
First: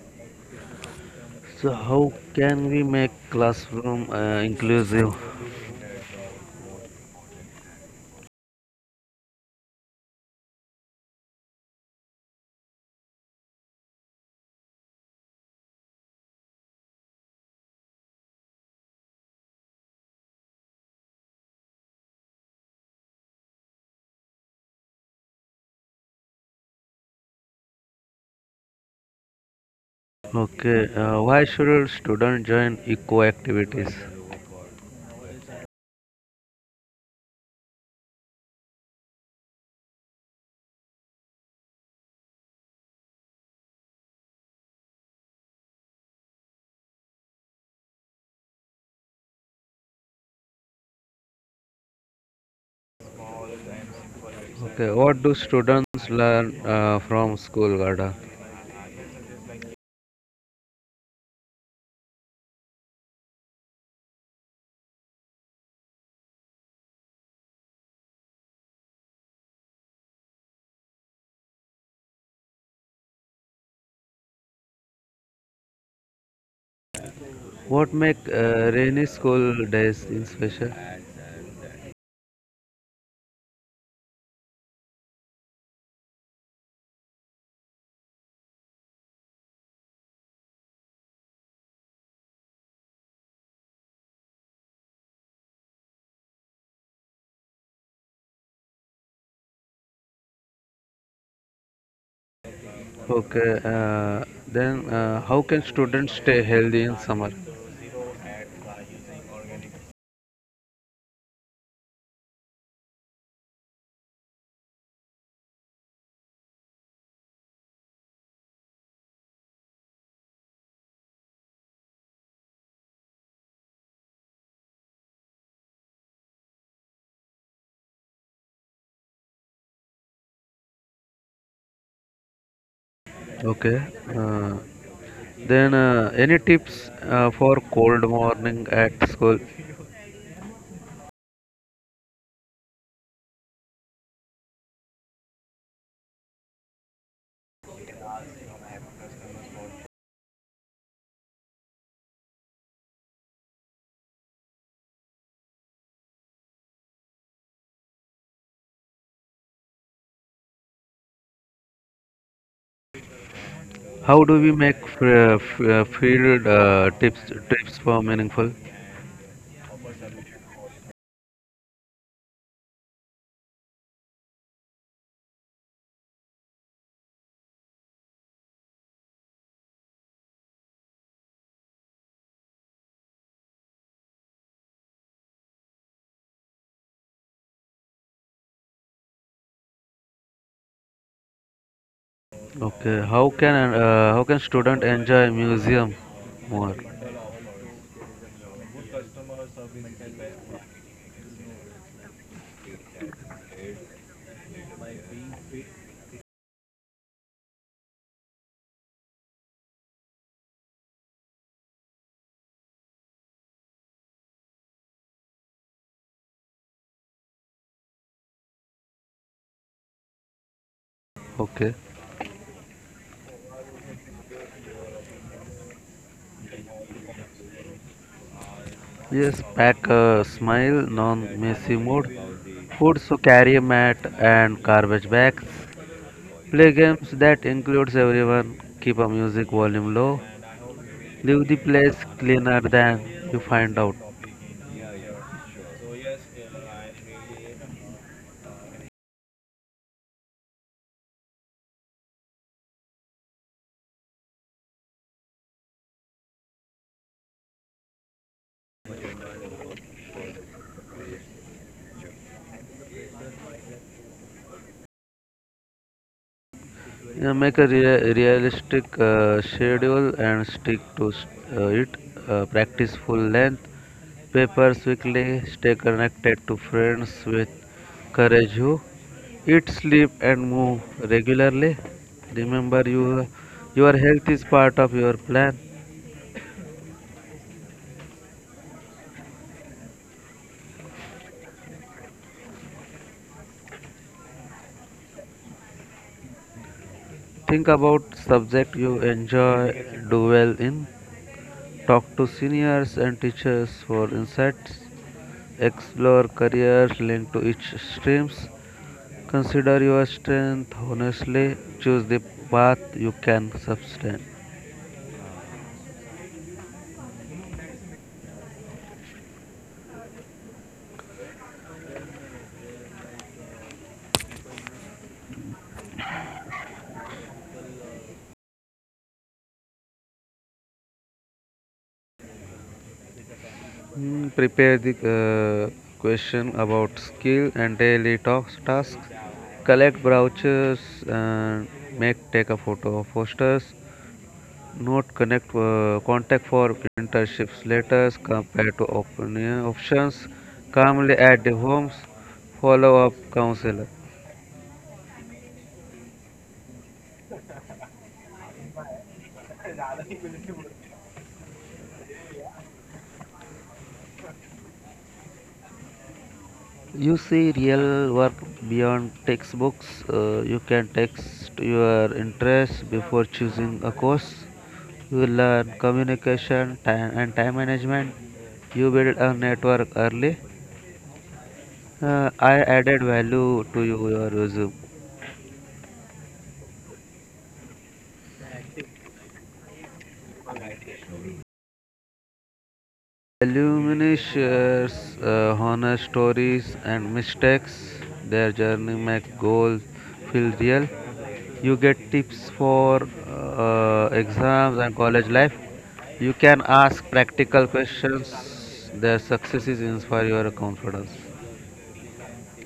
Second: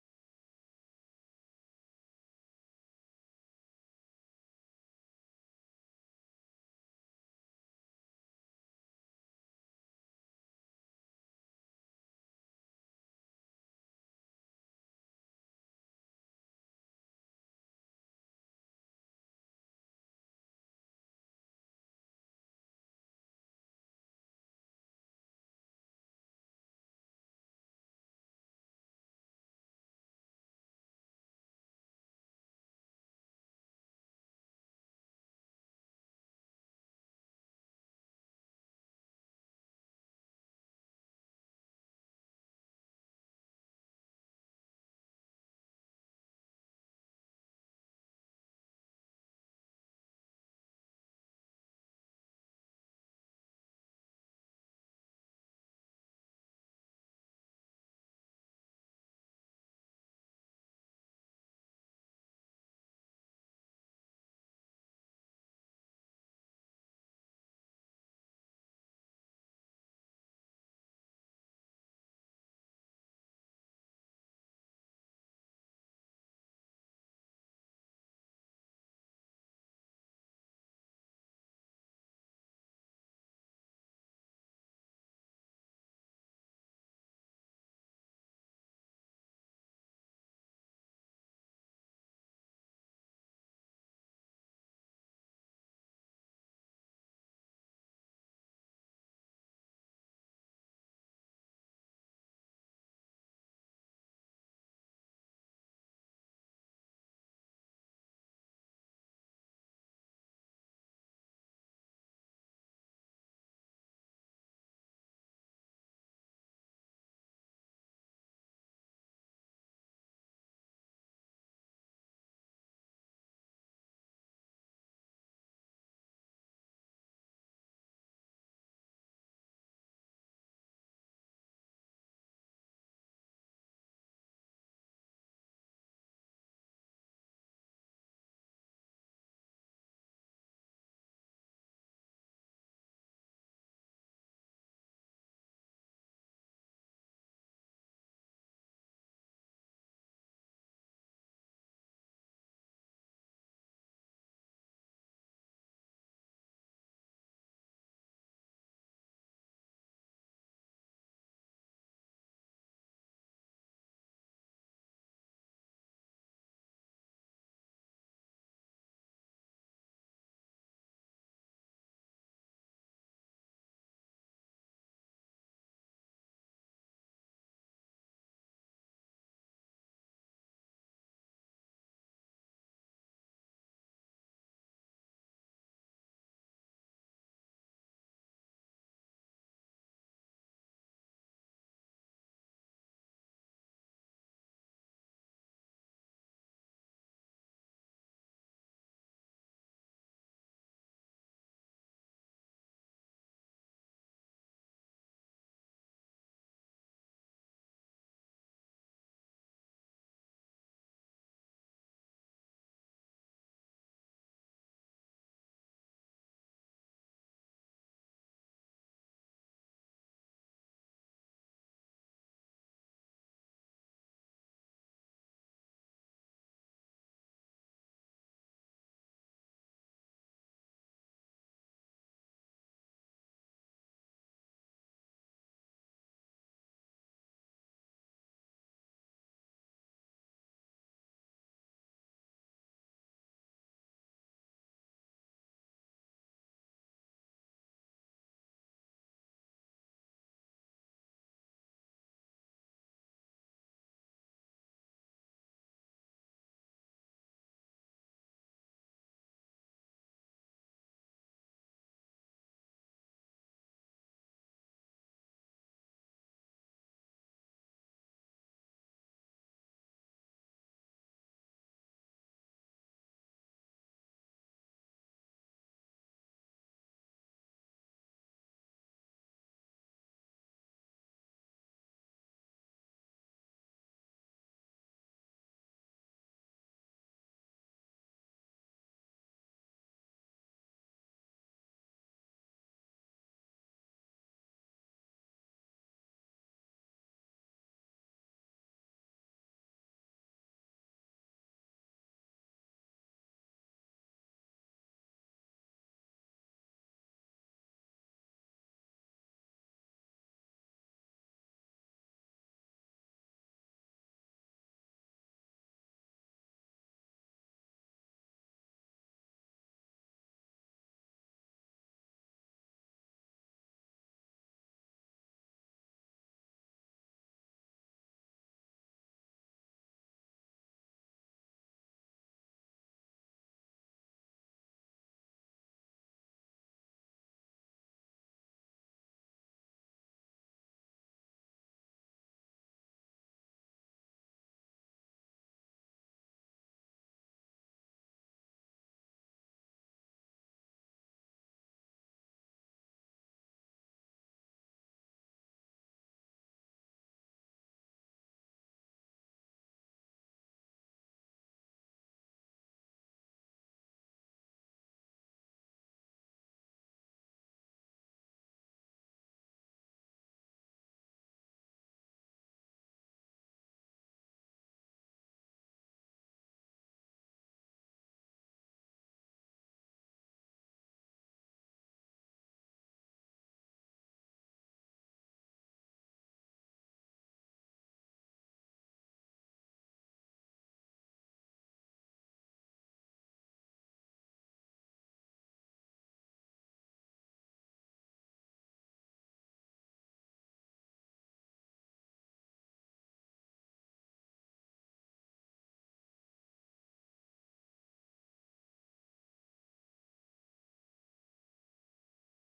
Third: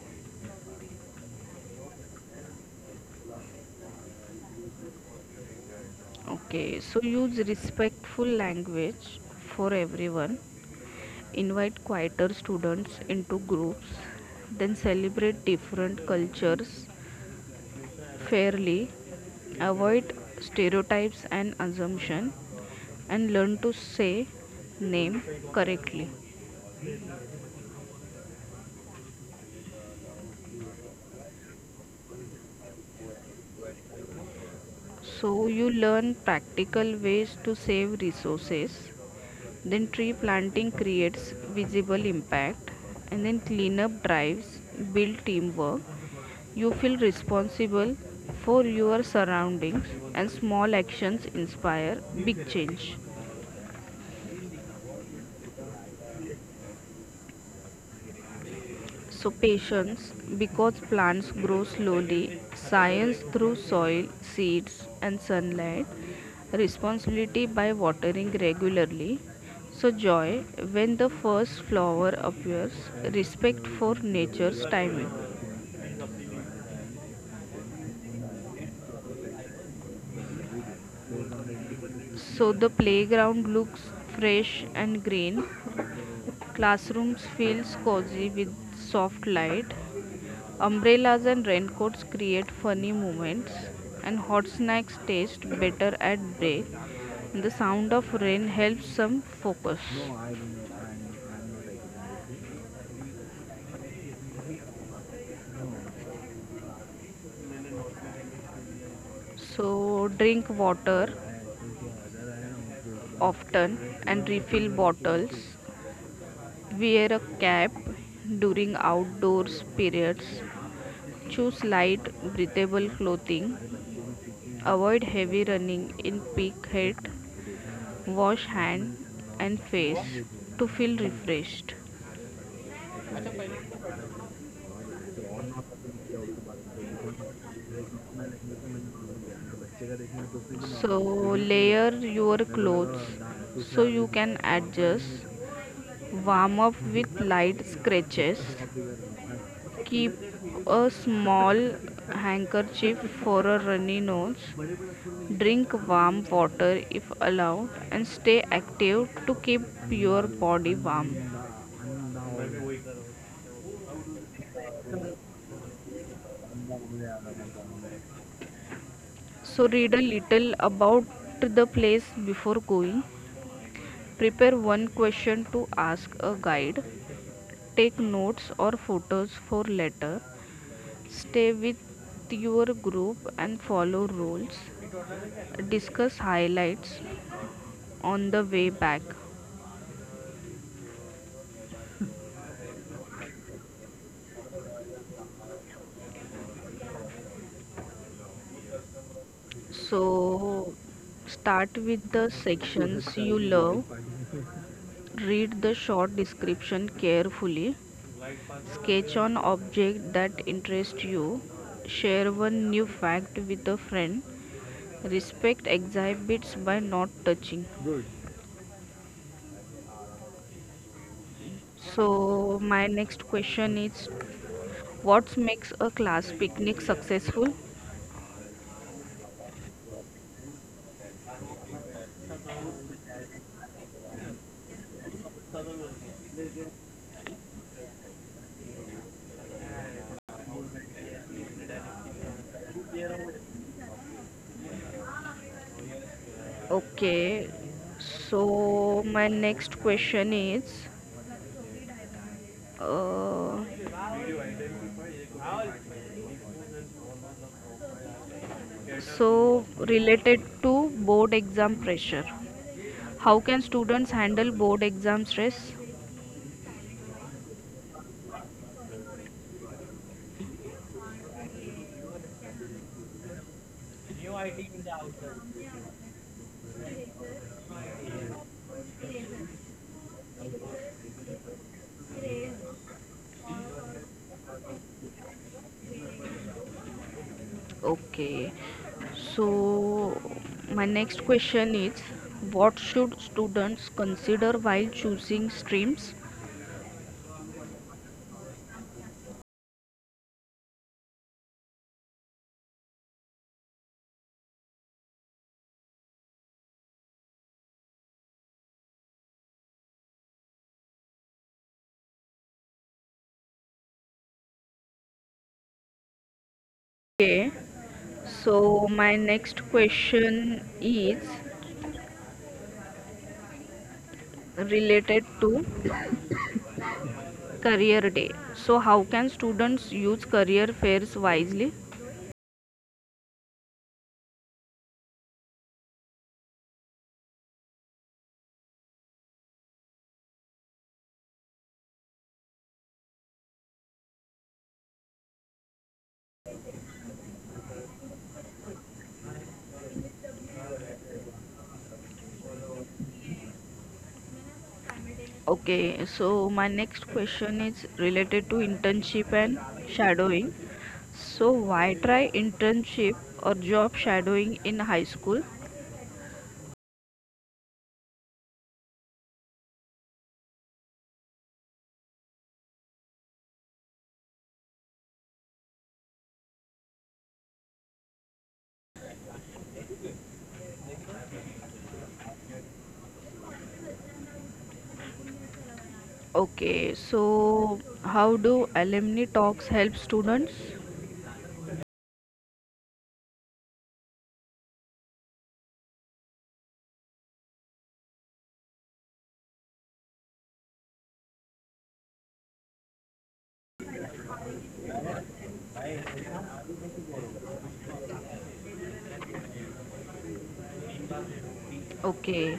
So how can we make classroom inclusive? Okay, so use respectful language for everyone. Invite quieter students into groups, then celebrate different cultures fairly. Avoid stereotypes and assumption and learn to say name correctly. Okay, why should students join eco activities? So you learn practical ways to save resources. Then tree planting creates visible impact and then cleanup drives build teamwork. You feel responsible for your surroundings and small actions inspire big change. Okay, what do students learn from school, Garda? So patience, because plants grow slowly, science through soil, seeds and sunlight, responsibility by watering regularly. So joy when the first flower appears, respect for nature's timing. What make rainy school days in special? So the playground looks fresh and green, classrooms feels cozy with soft light, umbrellas and raincoats create funny moments, and hot snacks taste better at break. The sound of rain helps some focus. Okay, then how can students stay healthy in summer? So, drink water often and refill bottles. Wear a cap during outdoors periods. Choose light, breathable clothing. Avoid heavy running in peak heat. Wash hand and face to feel refreshed. Okay, uh, then any tips for cold morning at school? So layer your clothes so you can adjust, warm up with light scratches, keep a small handkerchief for a runny nose, drink warm water if allowed, and stay active to keep your body warm. How do we make field tips trips for meaningful? So read a little about the place before going. Prepare one question to ask a guide. Take notes or photos for later. Stay with your group and follow rules. Discuss highlights on the way back. Okay, how can student enjoy museum more? So, start with the sections you love. Read the short description carefully. Sketch on object that interests you. Share one new fact with a friend. Respect exhibits by not touching. Good. Okay. So my next question is, what makes a class picnic successful? Yes, pack a smile, non messy mood, foods to carry a mat and garbage bags, play games that includes everyone, keep a music volume low, leave the place cleaner than you find out. Okay. So my next question is uh, so related to board exam pressure. How can students handle board exam stress? Yeah, make a realistic schedule and stick to it. Practice full length papers weekly. Stay connected to friends with courage who eat, sleep, and move regularly. Remember, your health is part of your plan. Okay. So my next question is, what should students consider while choosing streams? Think about subject you enjoy, do well in. Talk to seniors and teachers for insights. Explore careers linked to each streams. Consider your strength honestly. Choose the path you can sustain. Okay. So my next question is related to career day. So how can students use career fairs wisely? Hmm, prepare the question about skill and daily talks tasks. Collect brochures and make take a photo of posters. Note connect contact for printerships. Letters compare to opinion options. Calmly at the homes. Follow up counselor. Okay, so my next question is related to internship and shadowing. So why try internship or job shadowing in high school? You see real work beyond textbooks. You can text your interests before choosing a course. You learn communication time and time management. You build a network early. I added value to your resume. Okay, so how do alumni talks help students? Alumni shares honest stories and mistakes their journey make goals feel real. You get tips for exams and college life. You can ask practical questions. Their successes inspire your confidence. Okay,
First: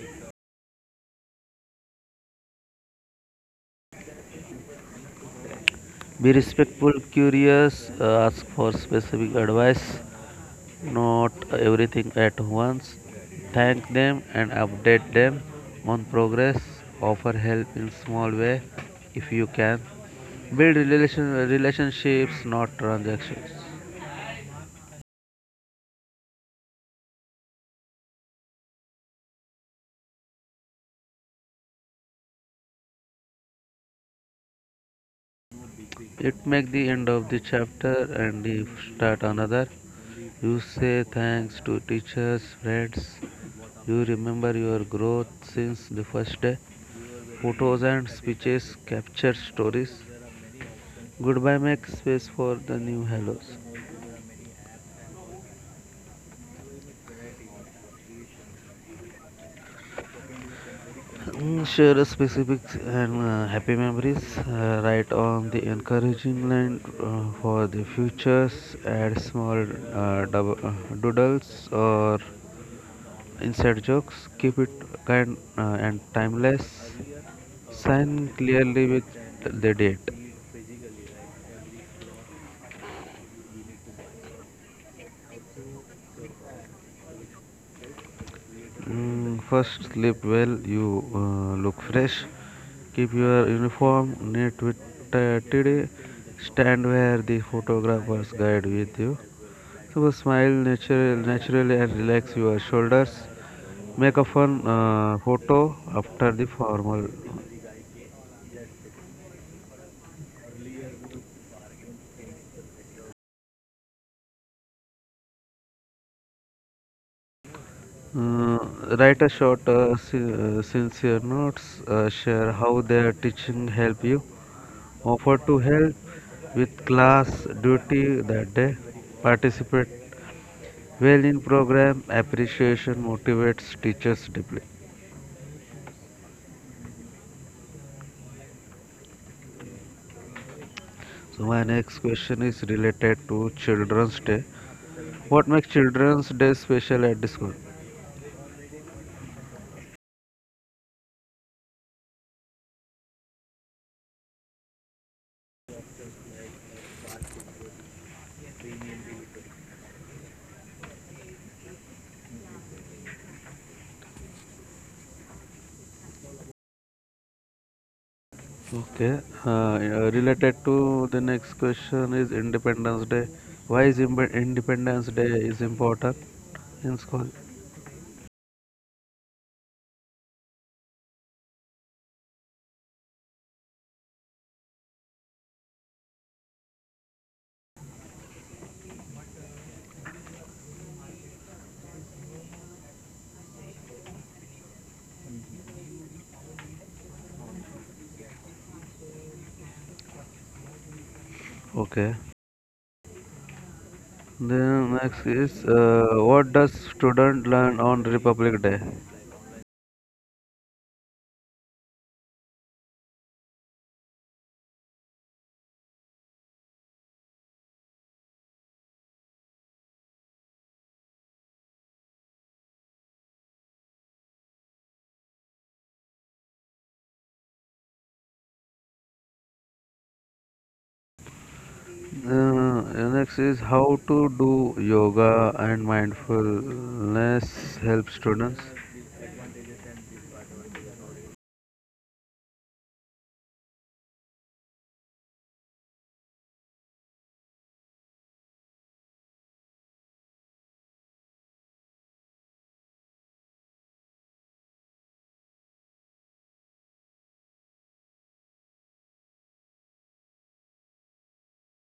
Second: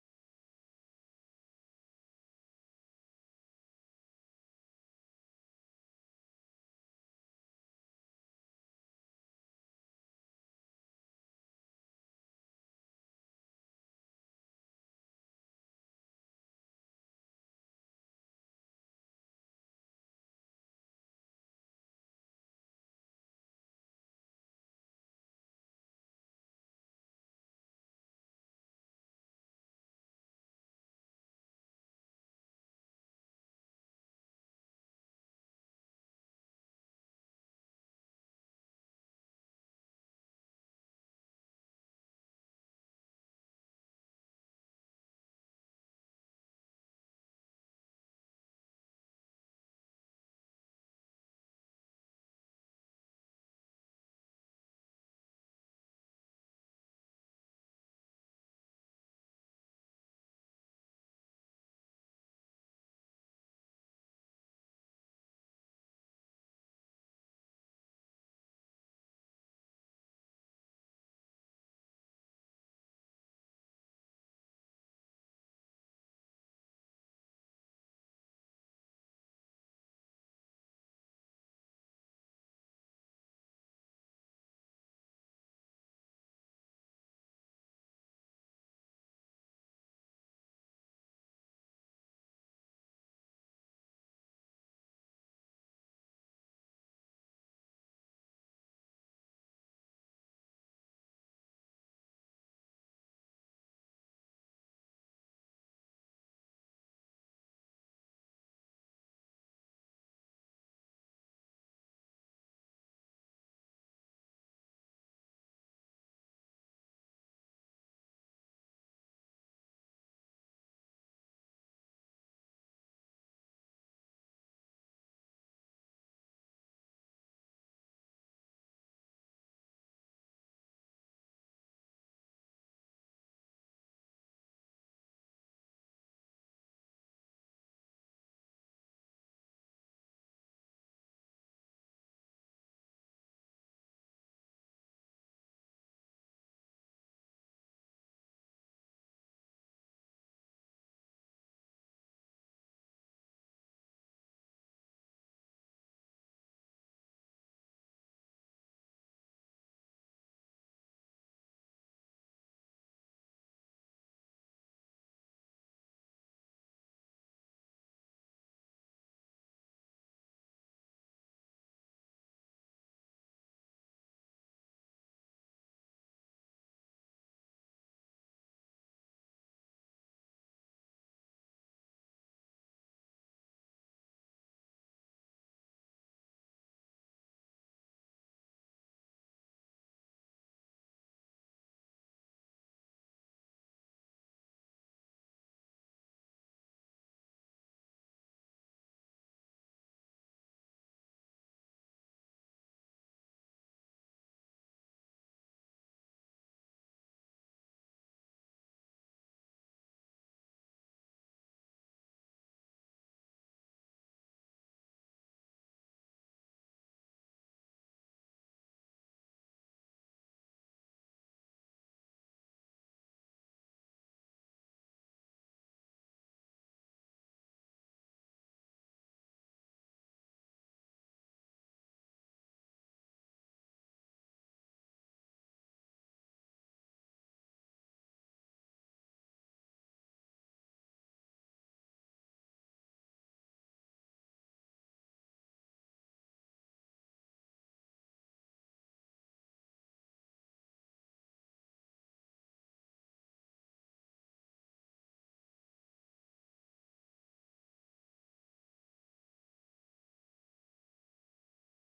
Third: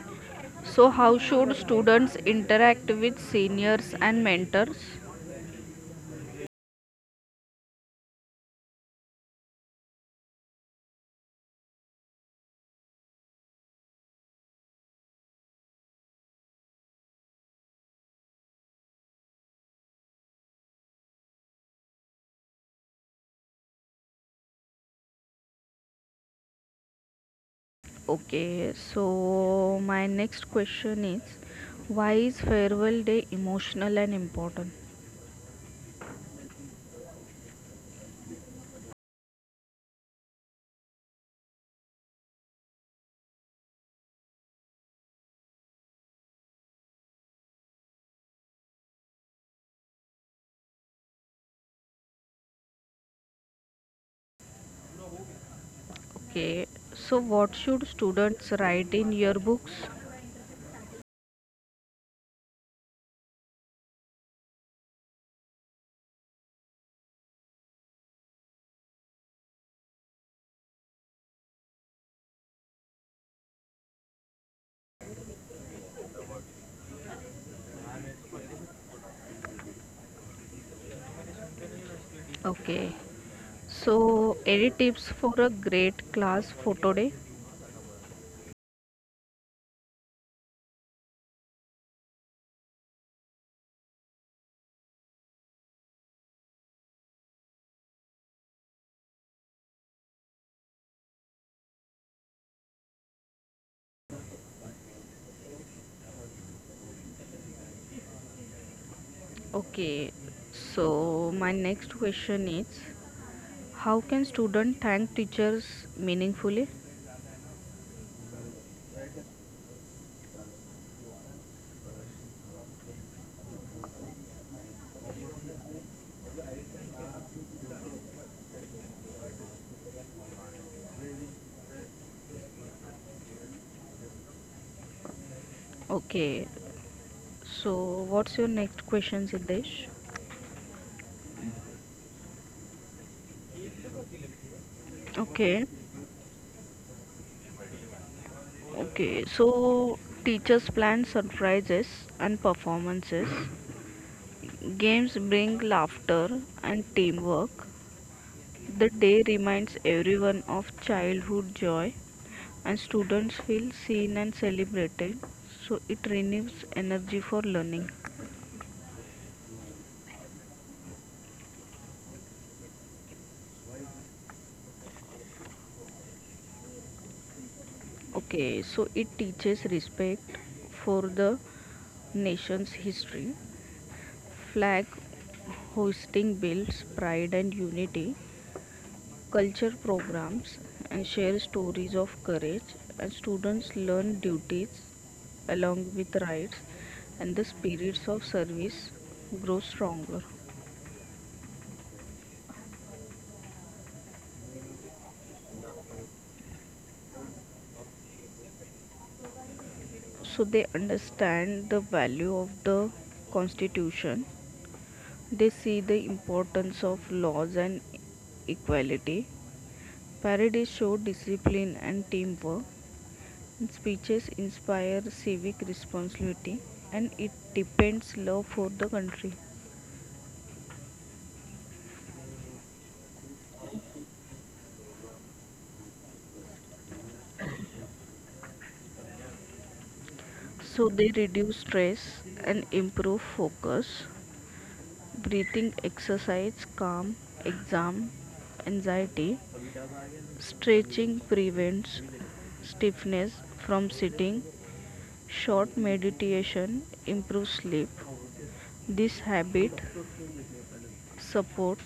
so how should students interact with seniors and mentors? Be respectful, curious, ask for specific advice, not everything at once. Thank them and update them on progress. Offer help in small way if you can. Build relationships, not transactions. Okay, so my next question is, why is farewell day emotional and important? It make the end of the chapter and the start another. You say thanks to teachers, friends. You remember your growth since the first day. Photos and speeches capture stories. Goodbye makes space for the new hellos. Okay, so what should students write in yearbooks? Mm, share specifics and happy memories. Write on the encouraging line for the futures. Add small uh, dub- uh, doodles or inside jokes. Keep it kind and timeless. Sign clearly with the date. Okay, so any tips for a great class photo day? Mm, first, sleep well, you look fresh, keep your uniform neat with tidy, stand where the photographer's guide with you. So, smile naturally and relax your shoulders. Make a fun photo after the formal. Okay, so my next question is, how can student thank teachers meaningfully? Uh, Write a short, sincere notes. Share how their teaching help you. Offer to help with class duty that day. Participate well in program. Appreciation motivates teachers deeply. Okay. So what's your next question, Siddesh? So my next question is related to Children's Day. What Okay. makes Children's Day special at the school? Okay. So teachers plan surprises and performances. Games bring laughter and teamwork. The day reminds everyone of childhood joy and students feel seen and celebrated. So it renews energy for learning. Okay, yeah, related to the next question is Independence Day. Why is Independence Day is important in school? Okay, so it teaches respect for the nation's history. Flag hosting builds pride and unity, culture programs, and share stories of courage. And students learn duties along with rights, and the spirits of service grow stronger. Okay. Then next is what does student learn on Republic Day? So they understand the value of the constitution. They see the importance of laws and equality. Parades show discipline and teamwork. Speeches inspire civic responsibility and it depends love for the country. Next is how to do yoga and mindfulness help students. So they reduce stress and improve focus. Breathing exercise calm exam anxiety. Stretching prevents stiffness from sitting. Short meditation improves sleep. This habit supports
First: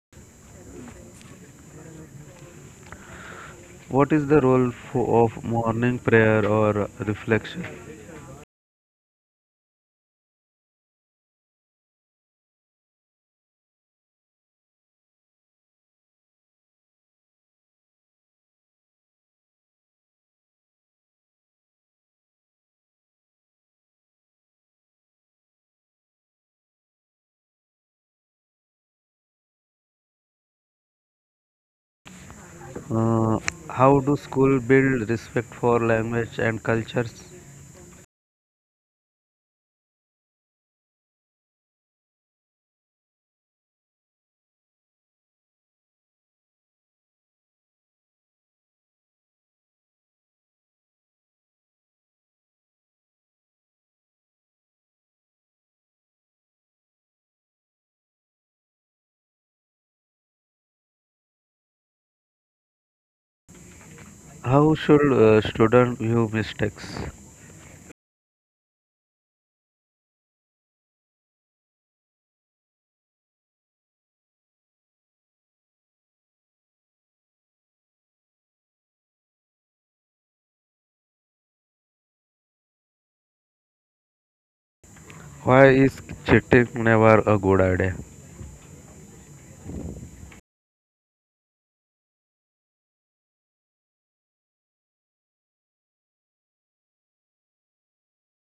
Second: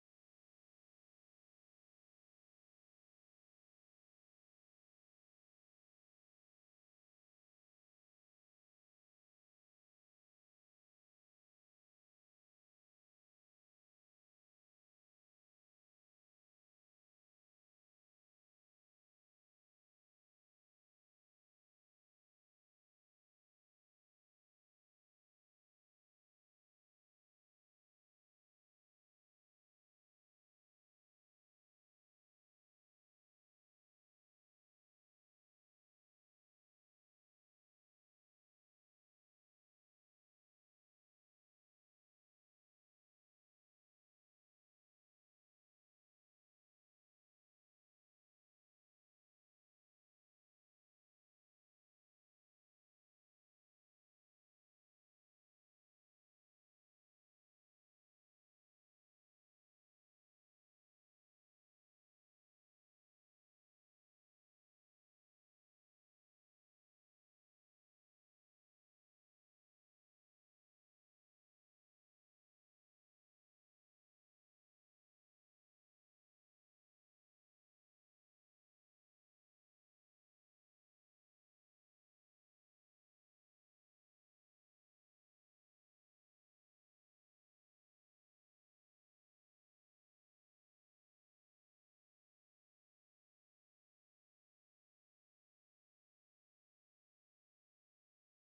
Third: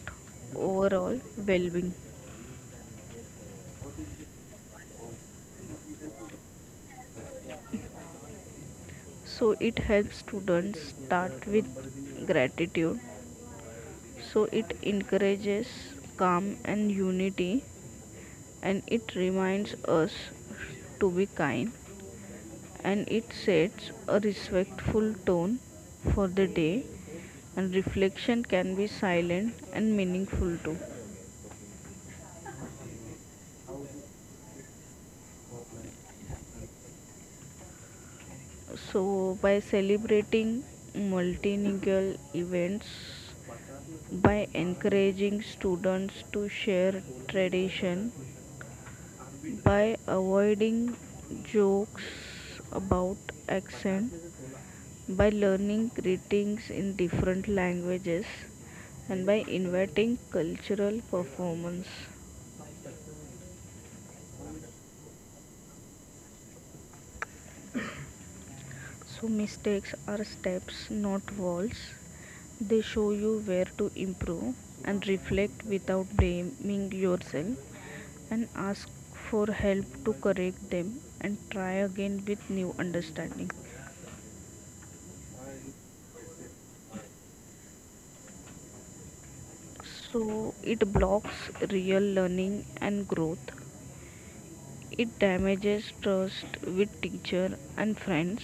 overall well-being. What is the role of morning prayer or reflection? So it helps students start with gratitude, so it encourages calm and unity, and it reminds us to be kind, and it sets a respectful tone for the day, and reflection can be silent and meaningful too. Uh, how do school build respect for language and cultures? So by celebrating multilingual events, by encouraging students to share tradition, by avoiding jokes about accent, by learning greetings in different languages, and by inviting cultural performance. How should students view mistakes? So, mistakes are steps, not walls. They show you where to improve and reflect without blaming yourself, and ask for help to correct them, and try again with new understanding. Why is cheating never a good idea? So it blocks real learning and growth. It damages trust with teacher and friends.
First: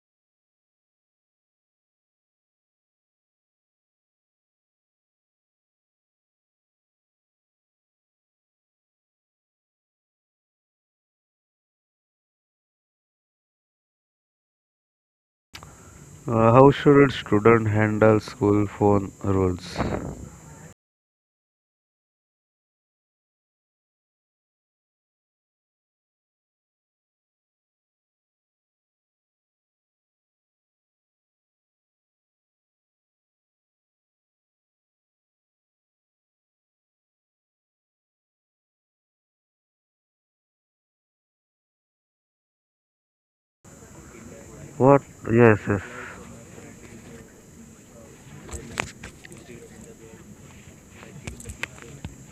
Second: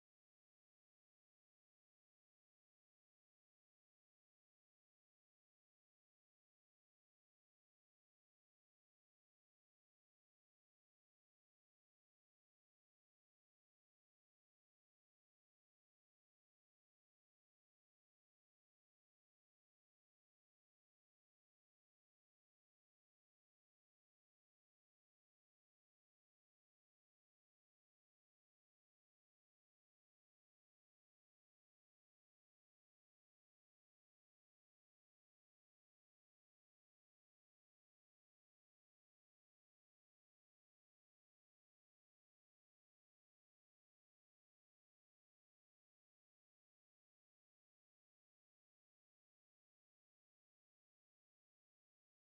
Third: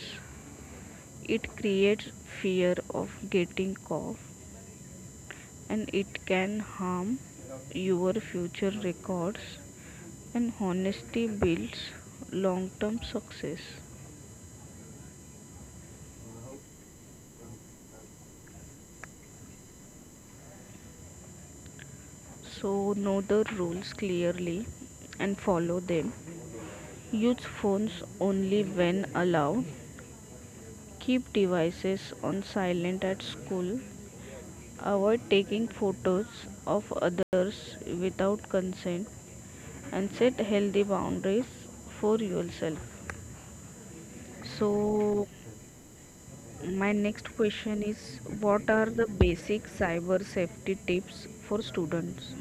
It creates fear of getting caught, and it can harm your future records, and honesty builds long-term success. How should student handle school phone rules? So know the rules clearly and follow them. Use phones only when allowed. Keep devices on silent at school. Avoid taking photos of others without consent, and set healthy boundaries for yourself. What? So, Yes, yes. my next question is, what are the basic cyber safety tips for students?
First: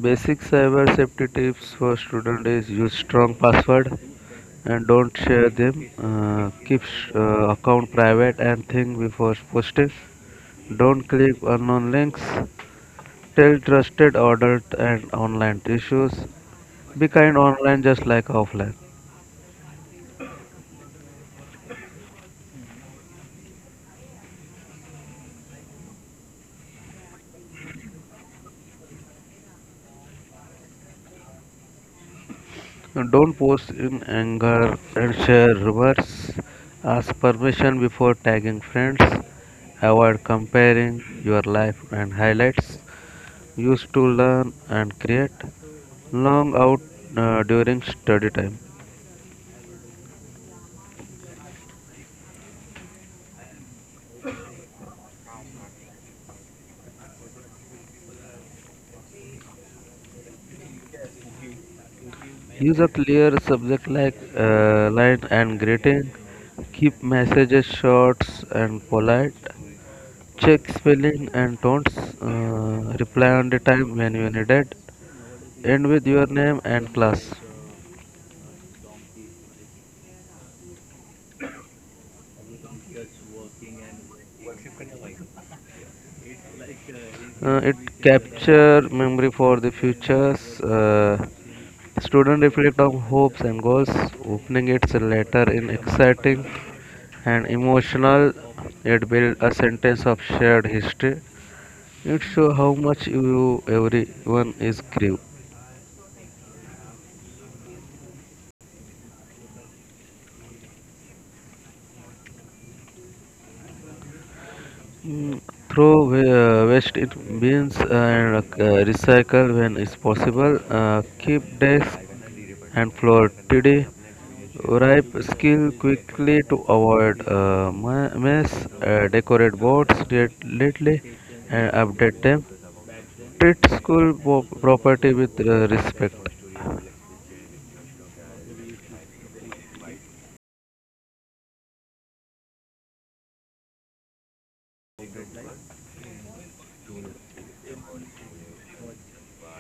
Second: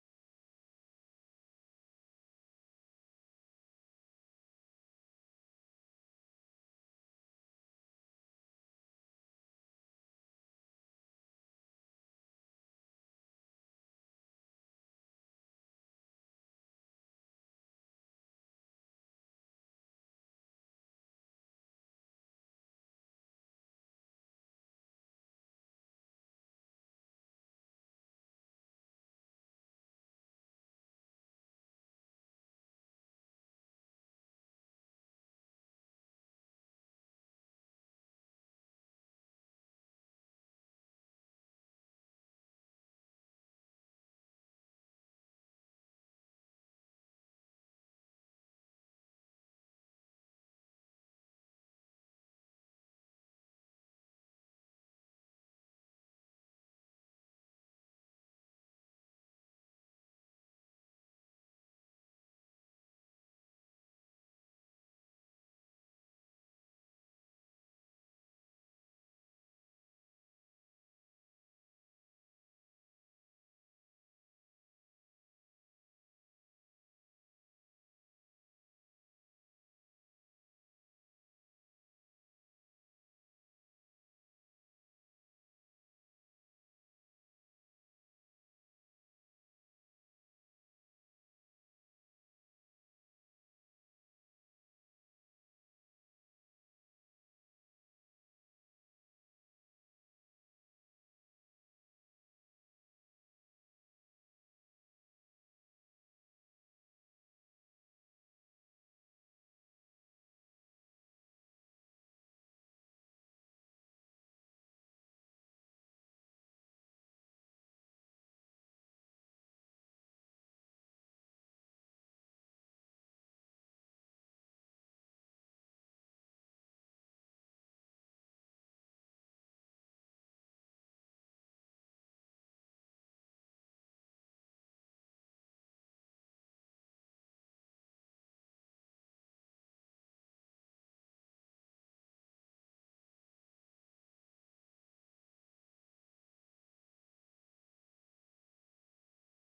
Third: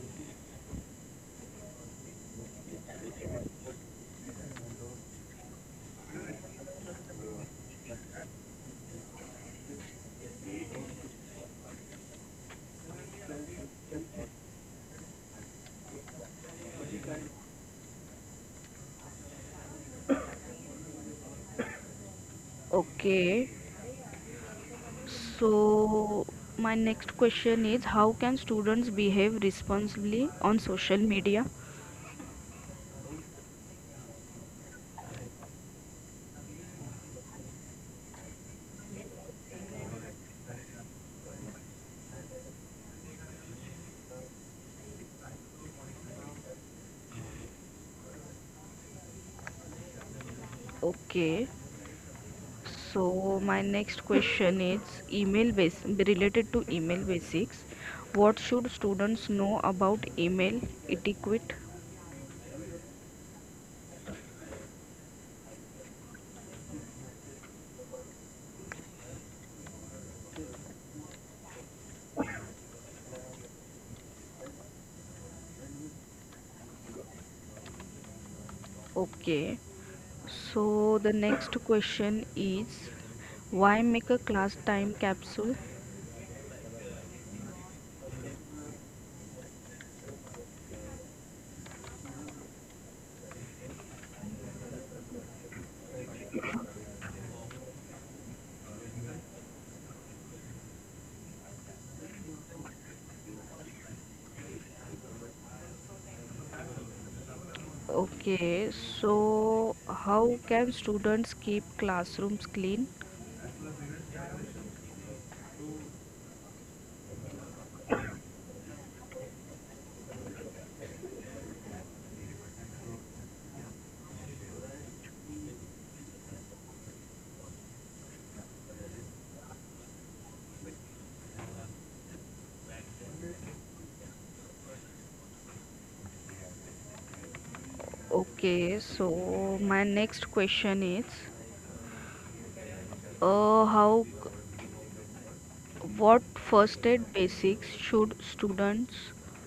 Basic cyber safety tips for student is use strong password and don't share them. Keep account private and think before posting. Don't click unknown links. Tell trusted adult and online issues. Be kind online just like offline. Okay, so my next question is, how can students behave responsibly on social media? Don't post in anger and share reverse. Ask permission before tagging friends. Avoid comparing your life and highlights. Use to learn and create. Long out during study time. Okay, so my next question is email base related to email basics. What should students know about email etiquette? Use a clear subject like line and greeting. Keep messages short and polite. Check spelling and tones. Reply on the time when you need it. End with your name and class. Okay. So the next question is, why make a class time capsule? It capture memory for the futures. Student reflect on hopes and goals. Opening its letter in exciting and emotional. It build a sentence of shared history. It shows how much you everyone is give. Okay. So how can students keep classrooms clean? Mm, throw waste in bins and recycle when is possible. Keep desk and floor tidy. Ripe skill quickly to avoid mess. Decorate boards little and update them. Treat school property with respect. Okay. So my next question is how What first aid basics should students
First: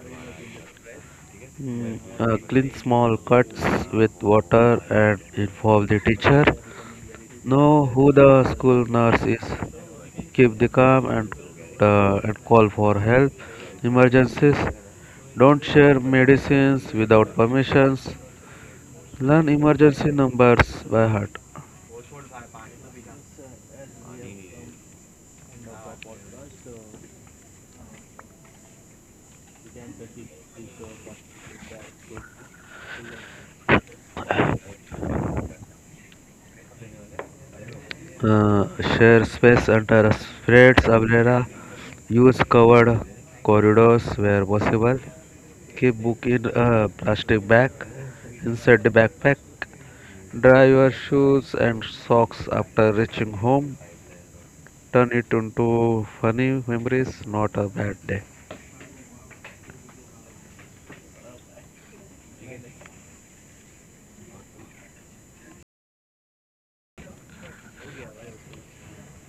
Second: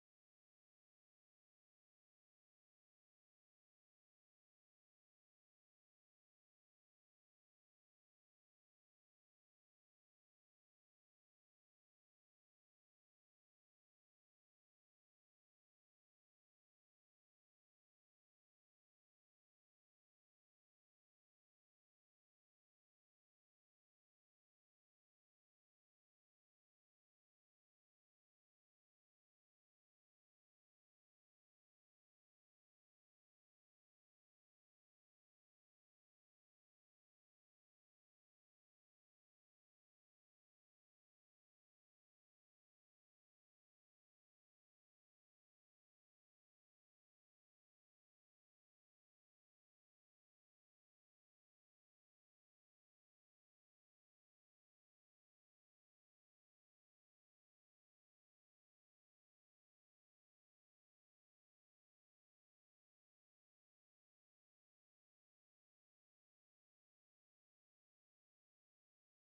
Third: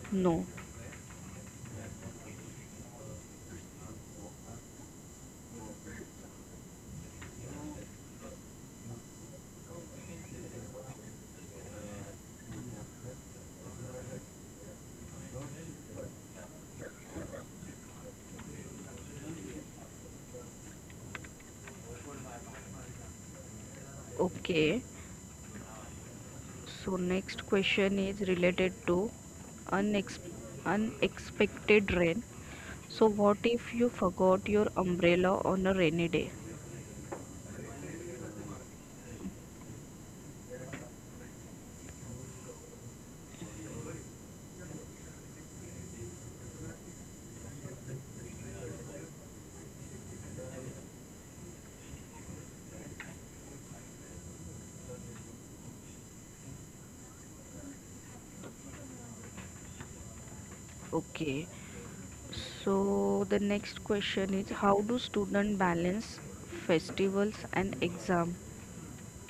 know? Mm, clean small cuts with water and involve the teacher. Know who the school nurse is. Keep the calm and and call for help. Emergencies. Don't share medicines without permissions. Learn emergency numbers by heart. Okay, so next question is related to unex- unexpected rain. So, what if you forgot your umbrella on a rainy day? Uh, Share space under spreads umbrella. Use covered corridors where possible. Keep book in a plastic bag. Inside the backpack. Dry your shoes and socks after reaching home. Turn it into funny memories, not a bad day. Okay, so the next question is, how do students balance festivals and exam?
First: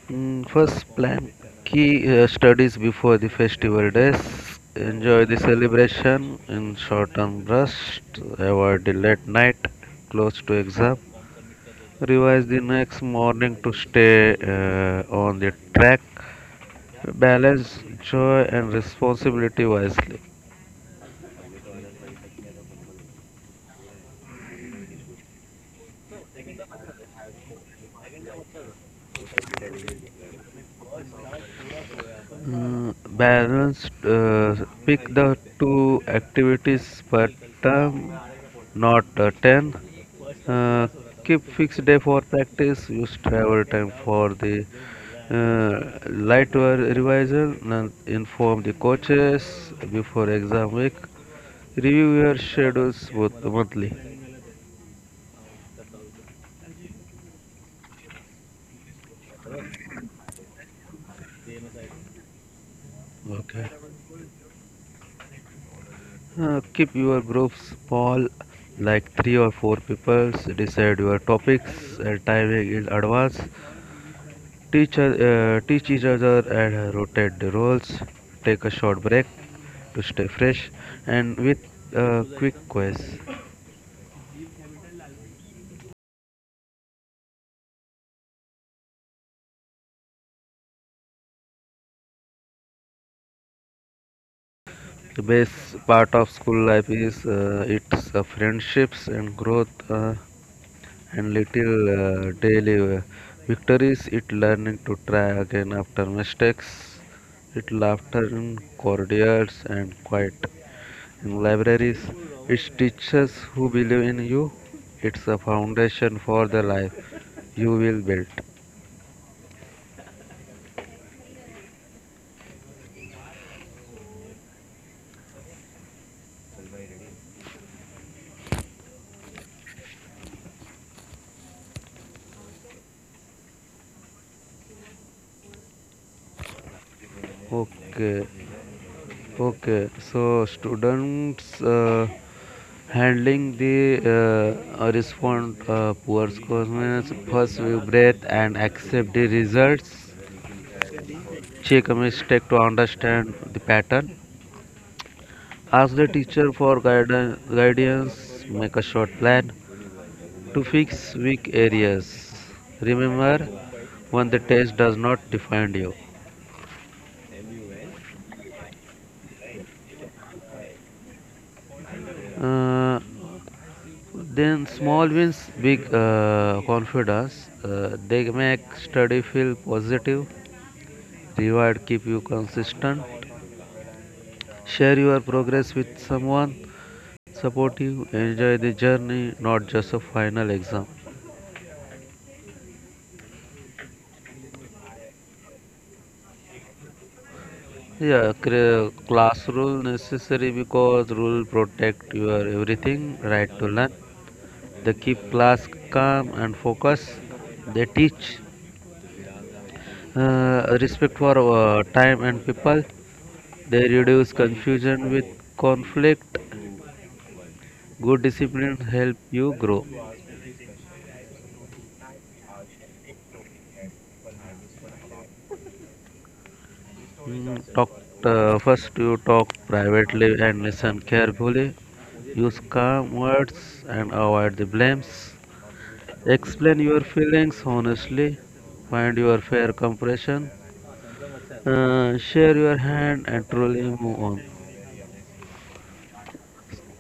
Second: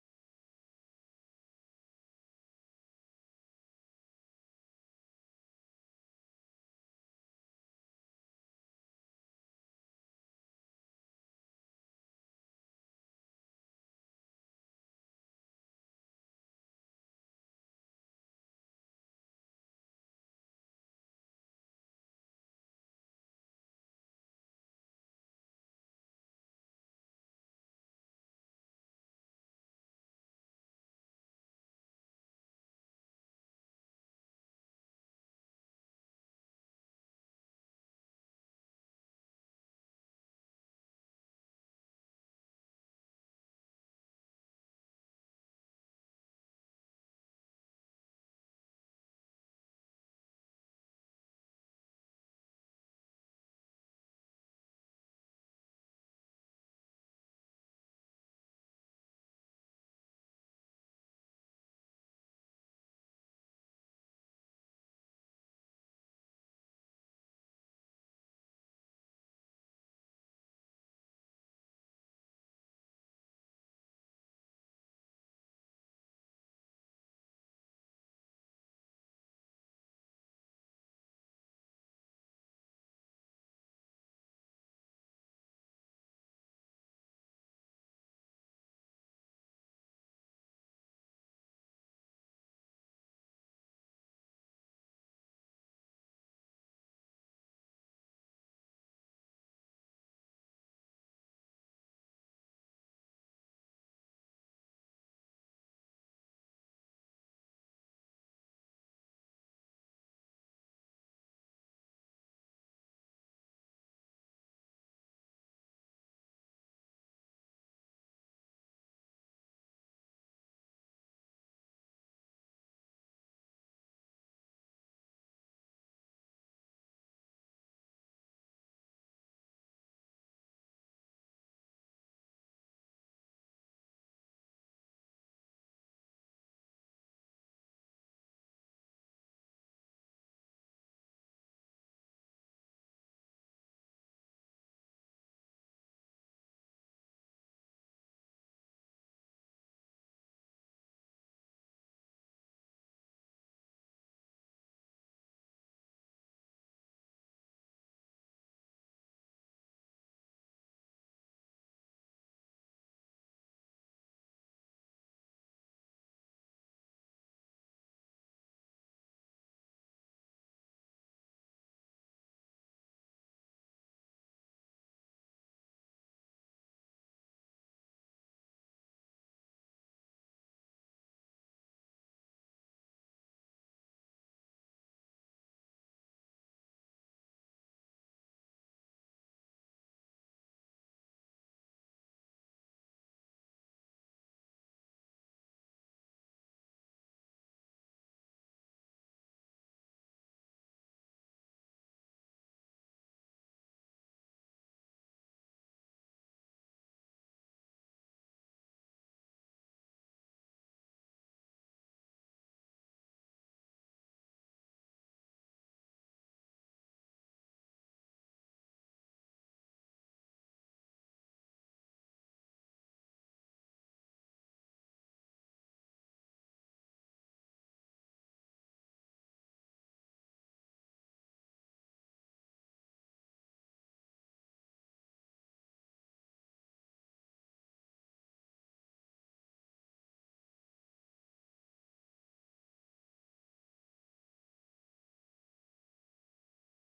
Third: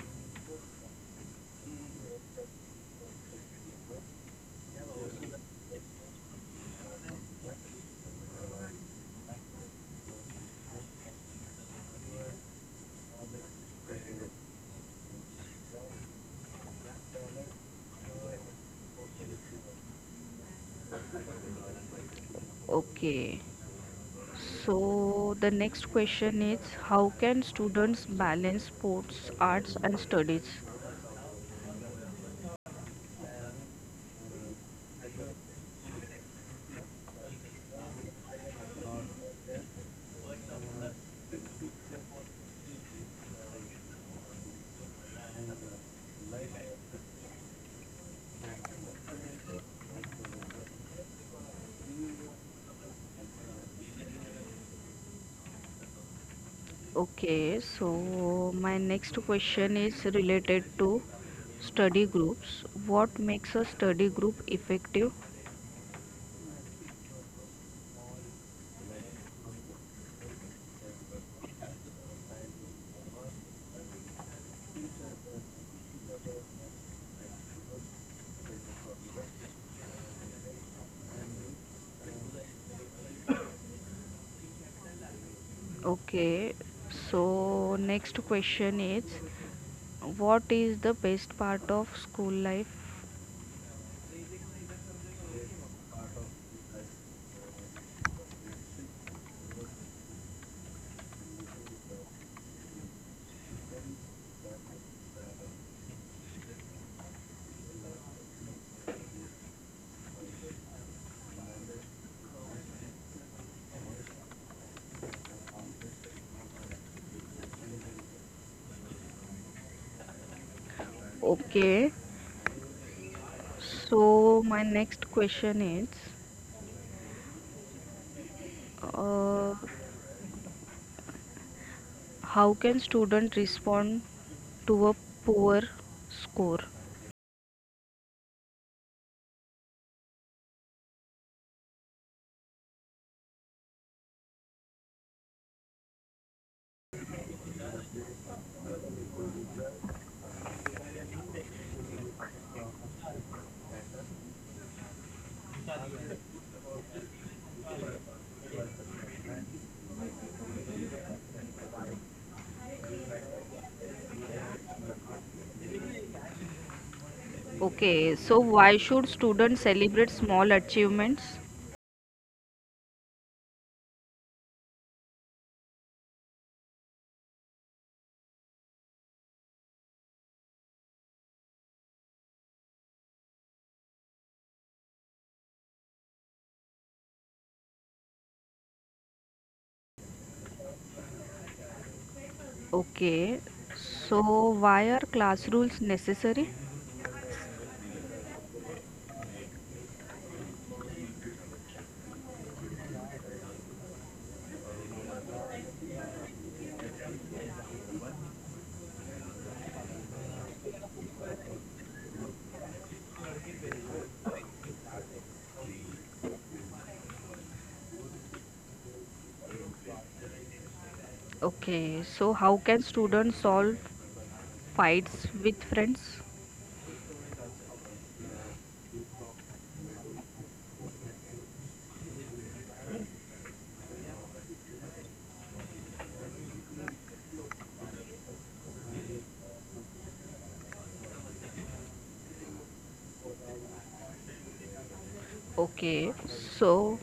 Mm, first, plan key studies before the festival days. Enjoy the celebration in short term rest. Avoid the late night close to exam. Revise the next morning to stay on the track. Balance joy and responsibility wisely. Okay, so the next question is, how can students balance sports, arts and studies? Mm, balance pick the two activities per term, not 10. Uh, Keep fixed day for practice, use travel time for the revision, and inform the coaches before exam week. Review your schedules both monthly. Okay, so my next question is related to study groups. What makes a Okay. study group effective? Keep your groups small, like three or four people. Decide your topics and timing in advance. Teach each other and rotate the roles. Take a short break to stay fresh and with a quick quiz. Okay, so next question is, what is the best part of school life? The best part of school life is its friendships and growth and little daily victories. It learning to try again after mistakes. It laughter in corridors and quiet in libraries. It teaches who believe in you. It's a foundation for the life you will build. Okay, so my next question is uh, how can student respond to a poor score? Okay. Okay, so students handling the respond poor scores means first we breathe and accept the results. Check a mistake to understand the pattern. Ask the teacher for guidance. Make a short plan to fix weak areas. Remember, when the test does not define you. Okay, so why should students celebrate small achievements? Uh, Then small wins, big confidence. They make study feel positive. Reward keep you consistent. Share your progress with someone. Support you. Enjoy the journey, not just a final exam. Okay, so why are class rules necessary? Yeah, class rule necessary because rule protect your everything right to learn. They keep class calm and focus. They teach. Respect for time and people. They reduce confusion with conflict. Good discipline help you grow. Okay, so how can students solve fights with friends? Mm, talk first. You talk privately and listen carefully. Use calm words and avoid the blames. Explain your feelings honestly. Find your fair compression. Share your hand and truly move on. Okay, so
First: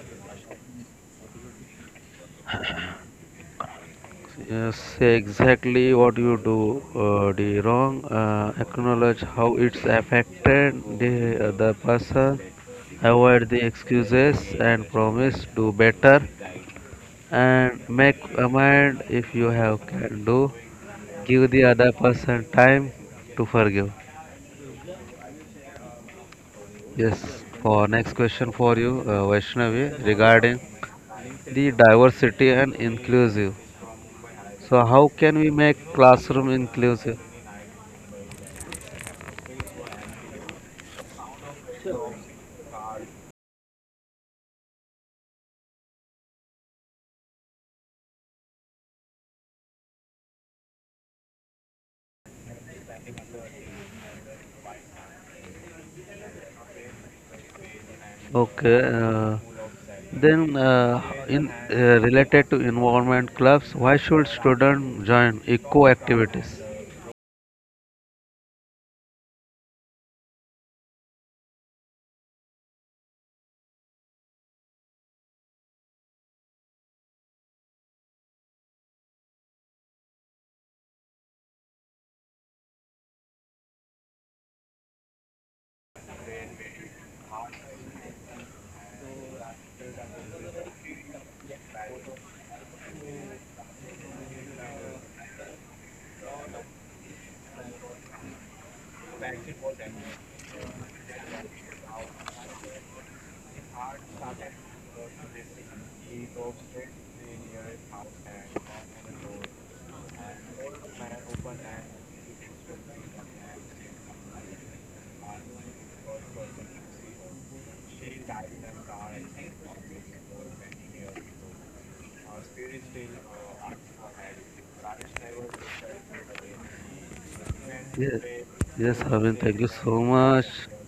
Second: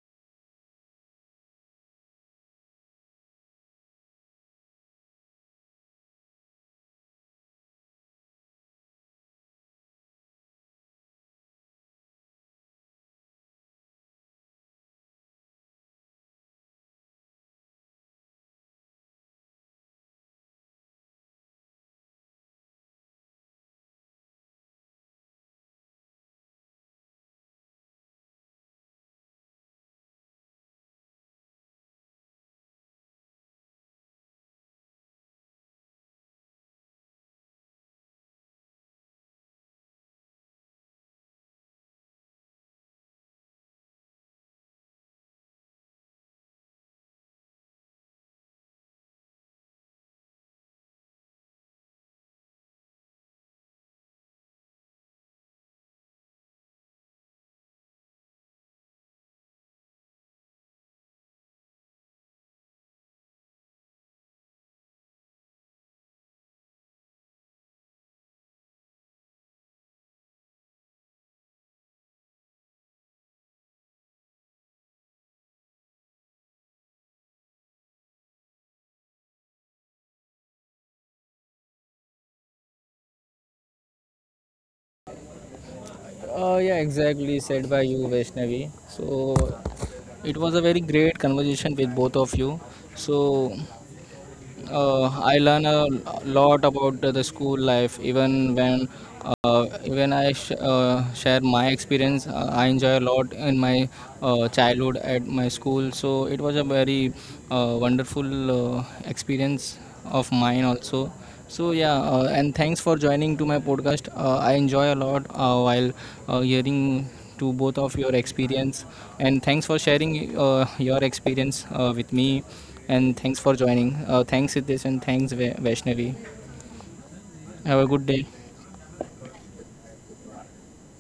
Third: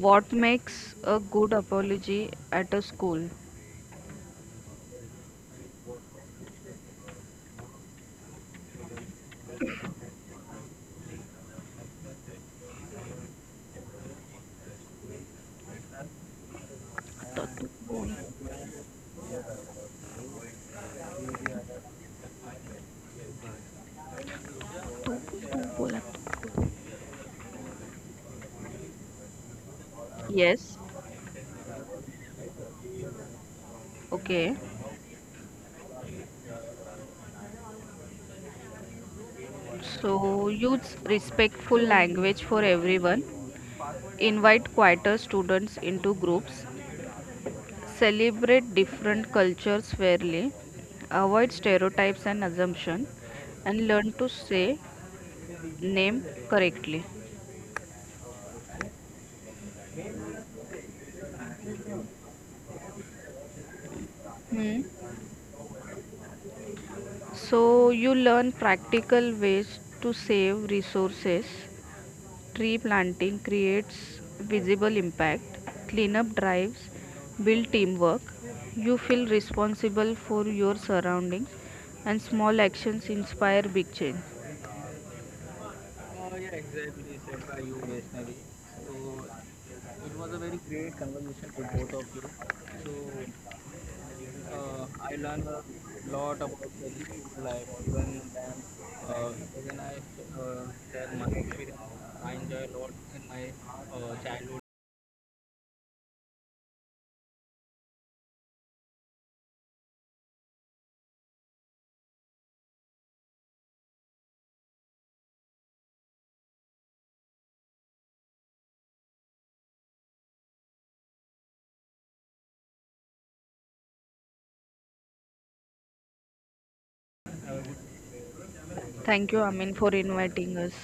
what makes a good apology at a school? Yes, exactly what you do the wrong. Acknowledge how it's affected the other person. Avoid the excuses and promise do better and make amend if you have can do. Give the other person time to forgive. Yes. For next question for you, Vaishnavi, regarding Yes, the diversity and inclusive. okay. So how can we make classroom inclusive? So use respectful language for everyone. Invite quieter students into groups. Celebrate different cultures fairly. Avoid stereotypes and assumption. And learn to say name correctly. Okay. Then, in Related to environment clubs, why should Hmm. students join eco activities? So you learn practical ways to save resources. Tree planting creates visible impact. Cleanup drives build teamwork. You feel responsible for your surroundings, and small actions inspire big change. Oh yeah, Yeah, exactly exactly said by said you, by you, Vaishnavi. Vaishnavi. So So it it was a was a very very great great conversation conversation with with both both of of you. you. So So uh, I I learned learn a a lot lot about the about the issues school life. life. Even Even then, uh, uh, when when I I uh, share share my my experience, experience, I I enjoy a enjoy a lot lot in in my my childhood. childhood at my school. So it was a very wonderful experience of mine also. So yeah, and thanks for joining to my podcast. I enjoy a lot while hearing to both of your experience, and thanks for sharing your experience with me, and thanks for joining, thanks Siddesh, and thanks Vaishnavi. Have a good day. Yes, yes, Thank Arvind, you, thank you Amin, so for much. inviting us.